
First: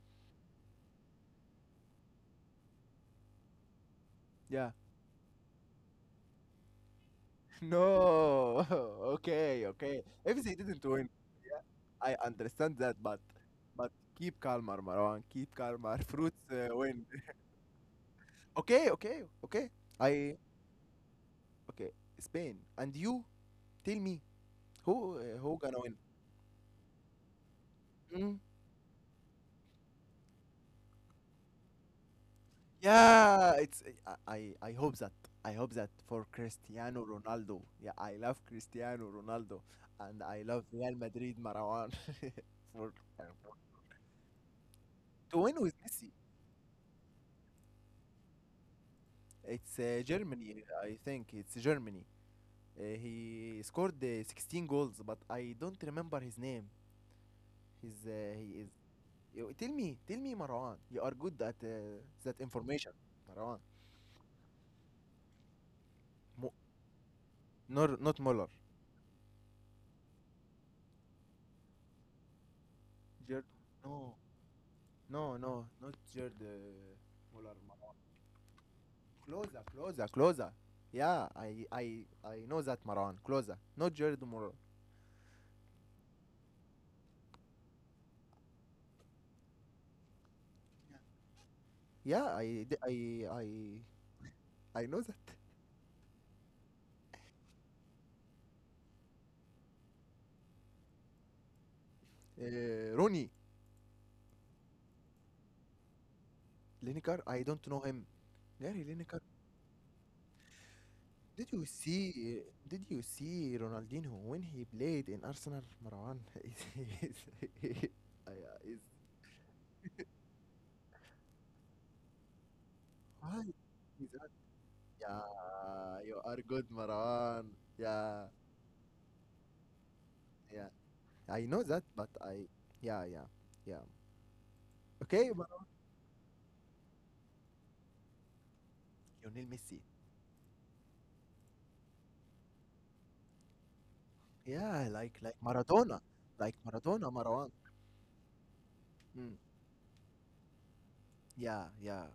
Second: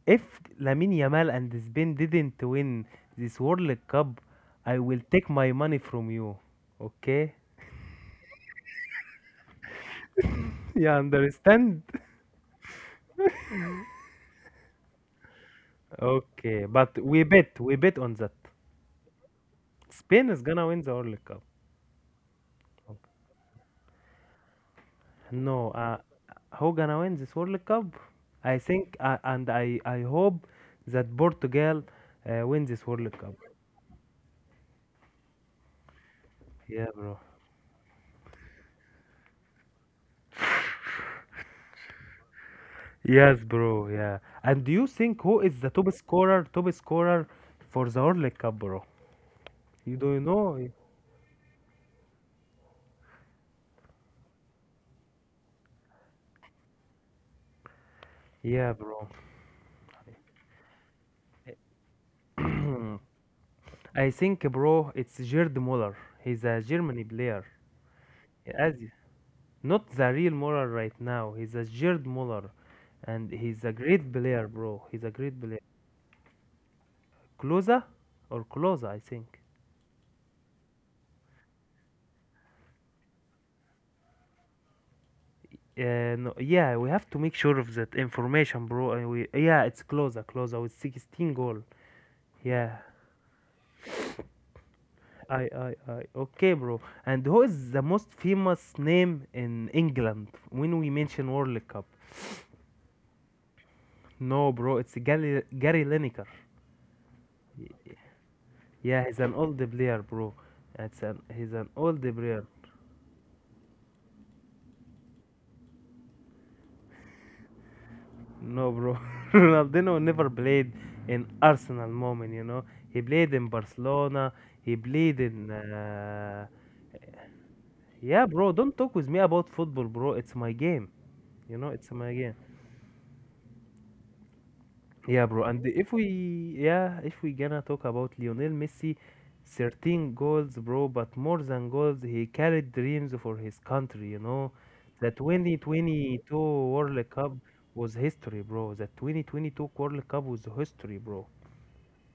S2: if Lamine Yamal and Spain didn't win this World Cup,
S1: Yeah.
S2: I will take my money from you. Okay?
S1: No. Okay. Okay. If they didn't
S2: You
S1: win,
S2: understand?
S1: I understand that, but but keep calmer, Marwan. Keep calmer. Fruits
S2: Okay,
S1: uh,
S2: but
S1: win.
S2: we bet, we bet on that.
S1: Okay. Okay. Okay.
S2: Spain
S1: I
S2: is gonna win the World Cup.
S1: okay. Spain and you. Tell me who uh, who
S2: No,
S1: gonna win?
S2: uh, who gonna win this World Cup?
S1: Mm.
S2: I think, uh, and I, I hope that Portugal uh, wins this World Cup.
S1: Yeah, it's I I I hope that I hope that for
S2: Yeah,
S1: Cristiano
S2: bro.
S1: Ronaldo. Yeah, I love Cristiano Ronaldo and I love Real Madrid, Marwan, for, uh,
S2: Yes, bro. Yeah. And do you think
S1: to
S2: who
S1: win
S2: is
S1: with
S2: the top
S1: Messi.
S2: scorer, top scorer for the World Cup, bro?
S1: It's uh,
S2: You do you
S1: Germany,
S2: know?
S1: I think. It's Germany. Uh, he scored uh, sixteen goals, but I don't remember his name. He's uh, he is.
S2: Yeah, bro.
S1: Yo, tell me, tell me, Marwan. You are good at uh, that information, Marwan.
S2: I think, bro, it's Gerd Muller. He's
S1: Mo-
S2: a Germany player.
S1: not not Muller.
S2: As Not the real Muller right now. He's a Jared Muller, and
S1: Gerard.
S2: he's a great
S1: No.
S2: player, bro. He's a
S1: No,
S2: great player.
S1: no, not your the Muller
S2: Closer
S1: Maran.
S2: or Closer, I think.
S1: Closer, closer, closer. Yeah, I I I know that, Maran. Closer, not Jared Muller.
S2: Yeah, no, yeah, we have to make sure of that information, bro. And we, yeah, it's Closer, Closer with sixteen goal.
S1: Yeah, I
S2: Yeah,
S1: d- I I I know that.
S2: I, I, I. Okay, bro. And who is the most famous name in England when we mention World Cup?
S1: Uh, Rooney.
S2: No, bro, it's Gary, Gary Lineker.
S1: Lineker, I don't know him. Gary
S2: Yeah, he's
S1: Lineker.
S2: an old player, bro. It's an,
S1: Did
S2: he's
S1: you
S2: an old
S1: see?
S2: player.
S1: Did you see Ronaldinho when he played in Arsenal? Maran is is
S2: No,
S1: is
S2: bro. Ronaldinho never played in Arsenal moment, you know. He played
S1: why
S2: in
S1: is.
S2: Barcelona. He played in.
S1: Yeah, you are
S2: Uh.
S1: good, Maran. Yeah,
S2: Yeah, bro. Don't talk with me about football, bro. It's my
S1: yeah.
S2: game.
S1: I
S2: You
S1: know
S2: know,
S1: that,
S2: it's
S1: but
S2: my game.
S1: I, yeah, yeah, yeah.
S2: Yeah,
S1: Okay,
S2: bro.
S1: Mar-
S2: And if we, yeah, if we gonna talk about Lionel Messi,
S1: Lionel Messi.
S2: thirteen goals, bro. But more than goals, he carried dreams for his country. You know,
S1: Yeah,
S2: the
S1: like like Maradona,
S2: twenty twenty-two
S1: like
S2: World
S1: Maradona,
S2: Cup
S1: Marwan.
S2: was history, bro. The
S1: Mm.
S2: twenty twenty-two World Cup was history, bro.
S1: Yeah, yeah.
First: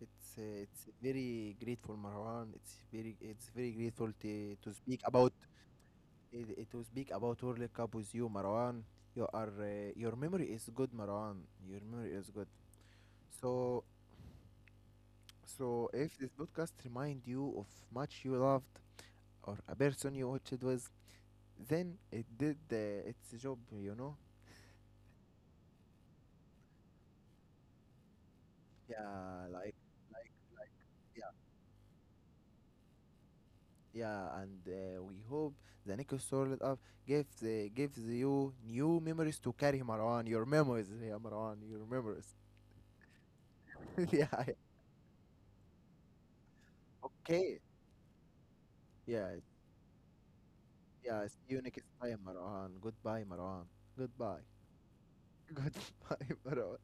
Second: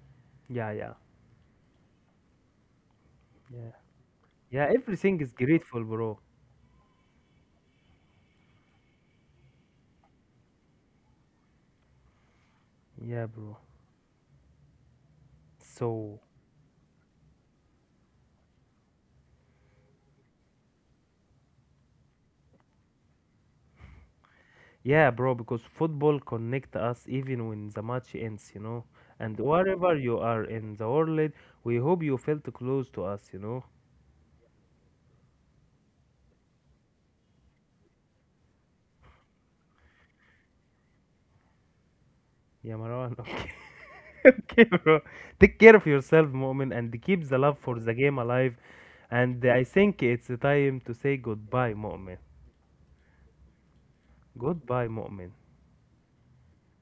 S1: It's uh,
S2: Yeah,
S1: it's
S2: yeah,
S1: very grateful, Marwan. It's very it's very
S2: yeah,
S1: grateful to
S2: yeah.
S1: to speak
S2: Everything
S1: about
S2: is grateful, bro.
S1: eh, to speak about World Cup with you, Marwan. You are uh, your memory is good, Marwan. Your memory is good.
S2: Yeah, bro.
S1: So so if
S2: So,
S1: this podcast remind you of much you loved or a person you watched with, then it did uh, its job, you know.
S2: yeah, bro, because football connect us even when the match ends, you know. And
S1: Yeah, like,
S2: wherever you
S1: like,
S2: are in the
S1: yeah,
S2: world, we hope you felt close to us, you know.
S1: yeah. And uh, we hope the next Sword Up gives uh, gives you new memories to carry, Marwan. Your memories, yeah, Marwan. Your memories.
S2: Yeah, Marwan.
S1: Yeah.
S2: Okay,
S1: Yeah.
S2: okay, bro. Take care of yourself, moment, and keep the
S1: Okay.
S2: love for the game alive.
S1: Yeah.
S2: And I think it's time to say
S1: Yeah. See you
S2: goodbye,
S1: next time,
S2: moment.
S1: Marwan. Goodbye, Marwan. Goodbye.
S2: Goodbye, moment.
S1: Goodbye, Marwan.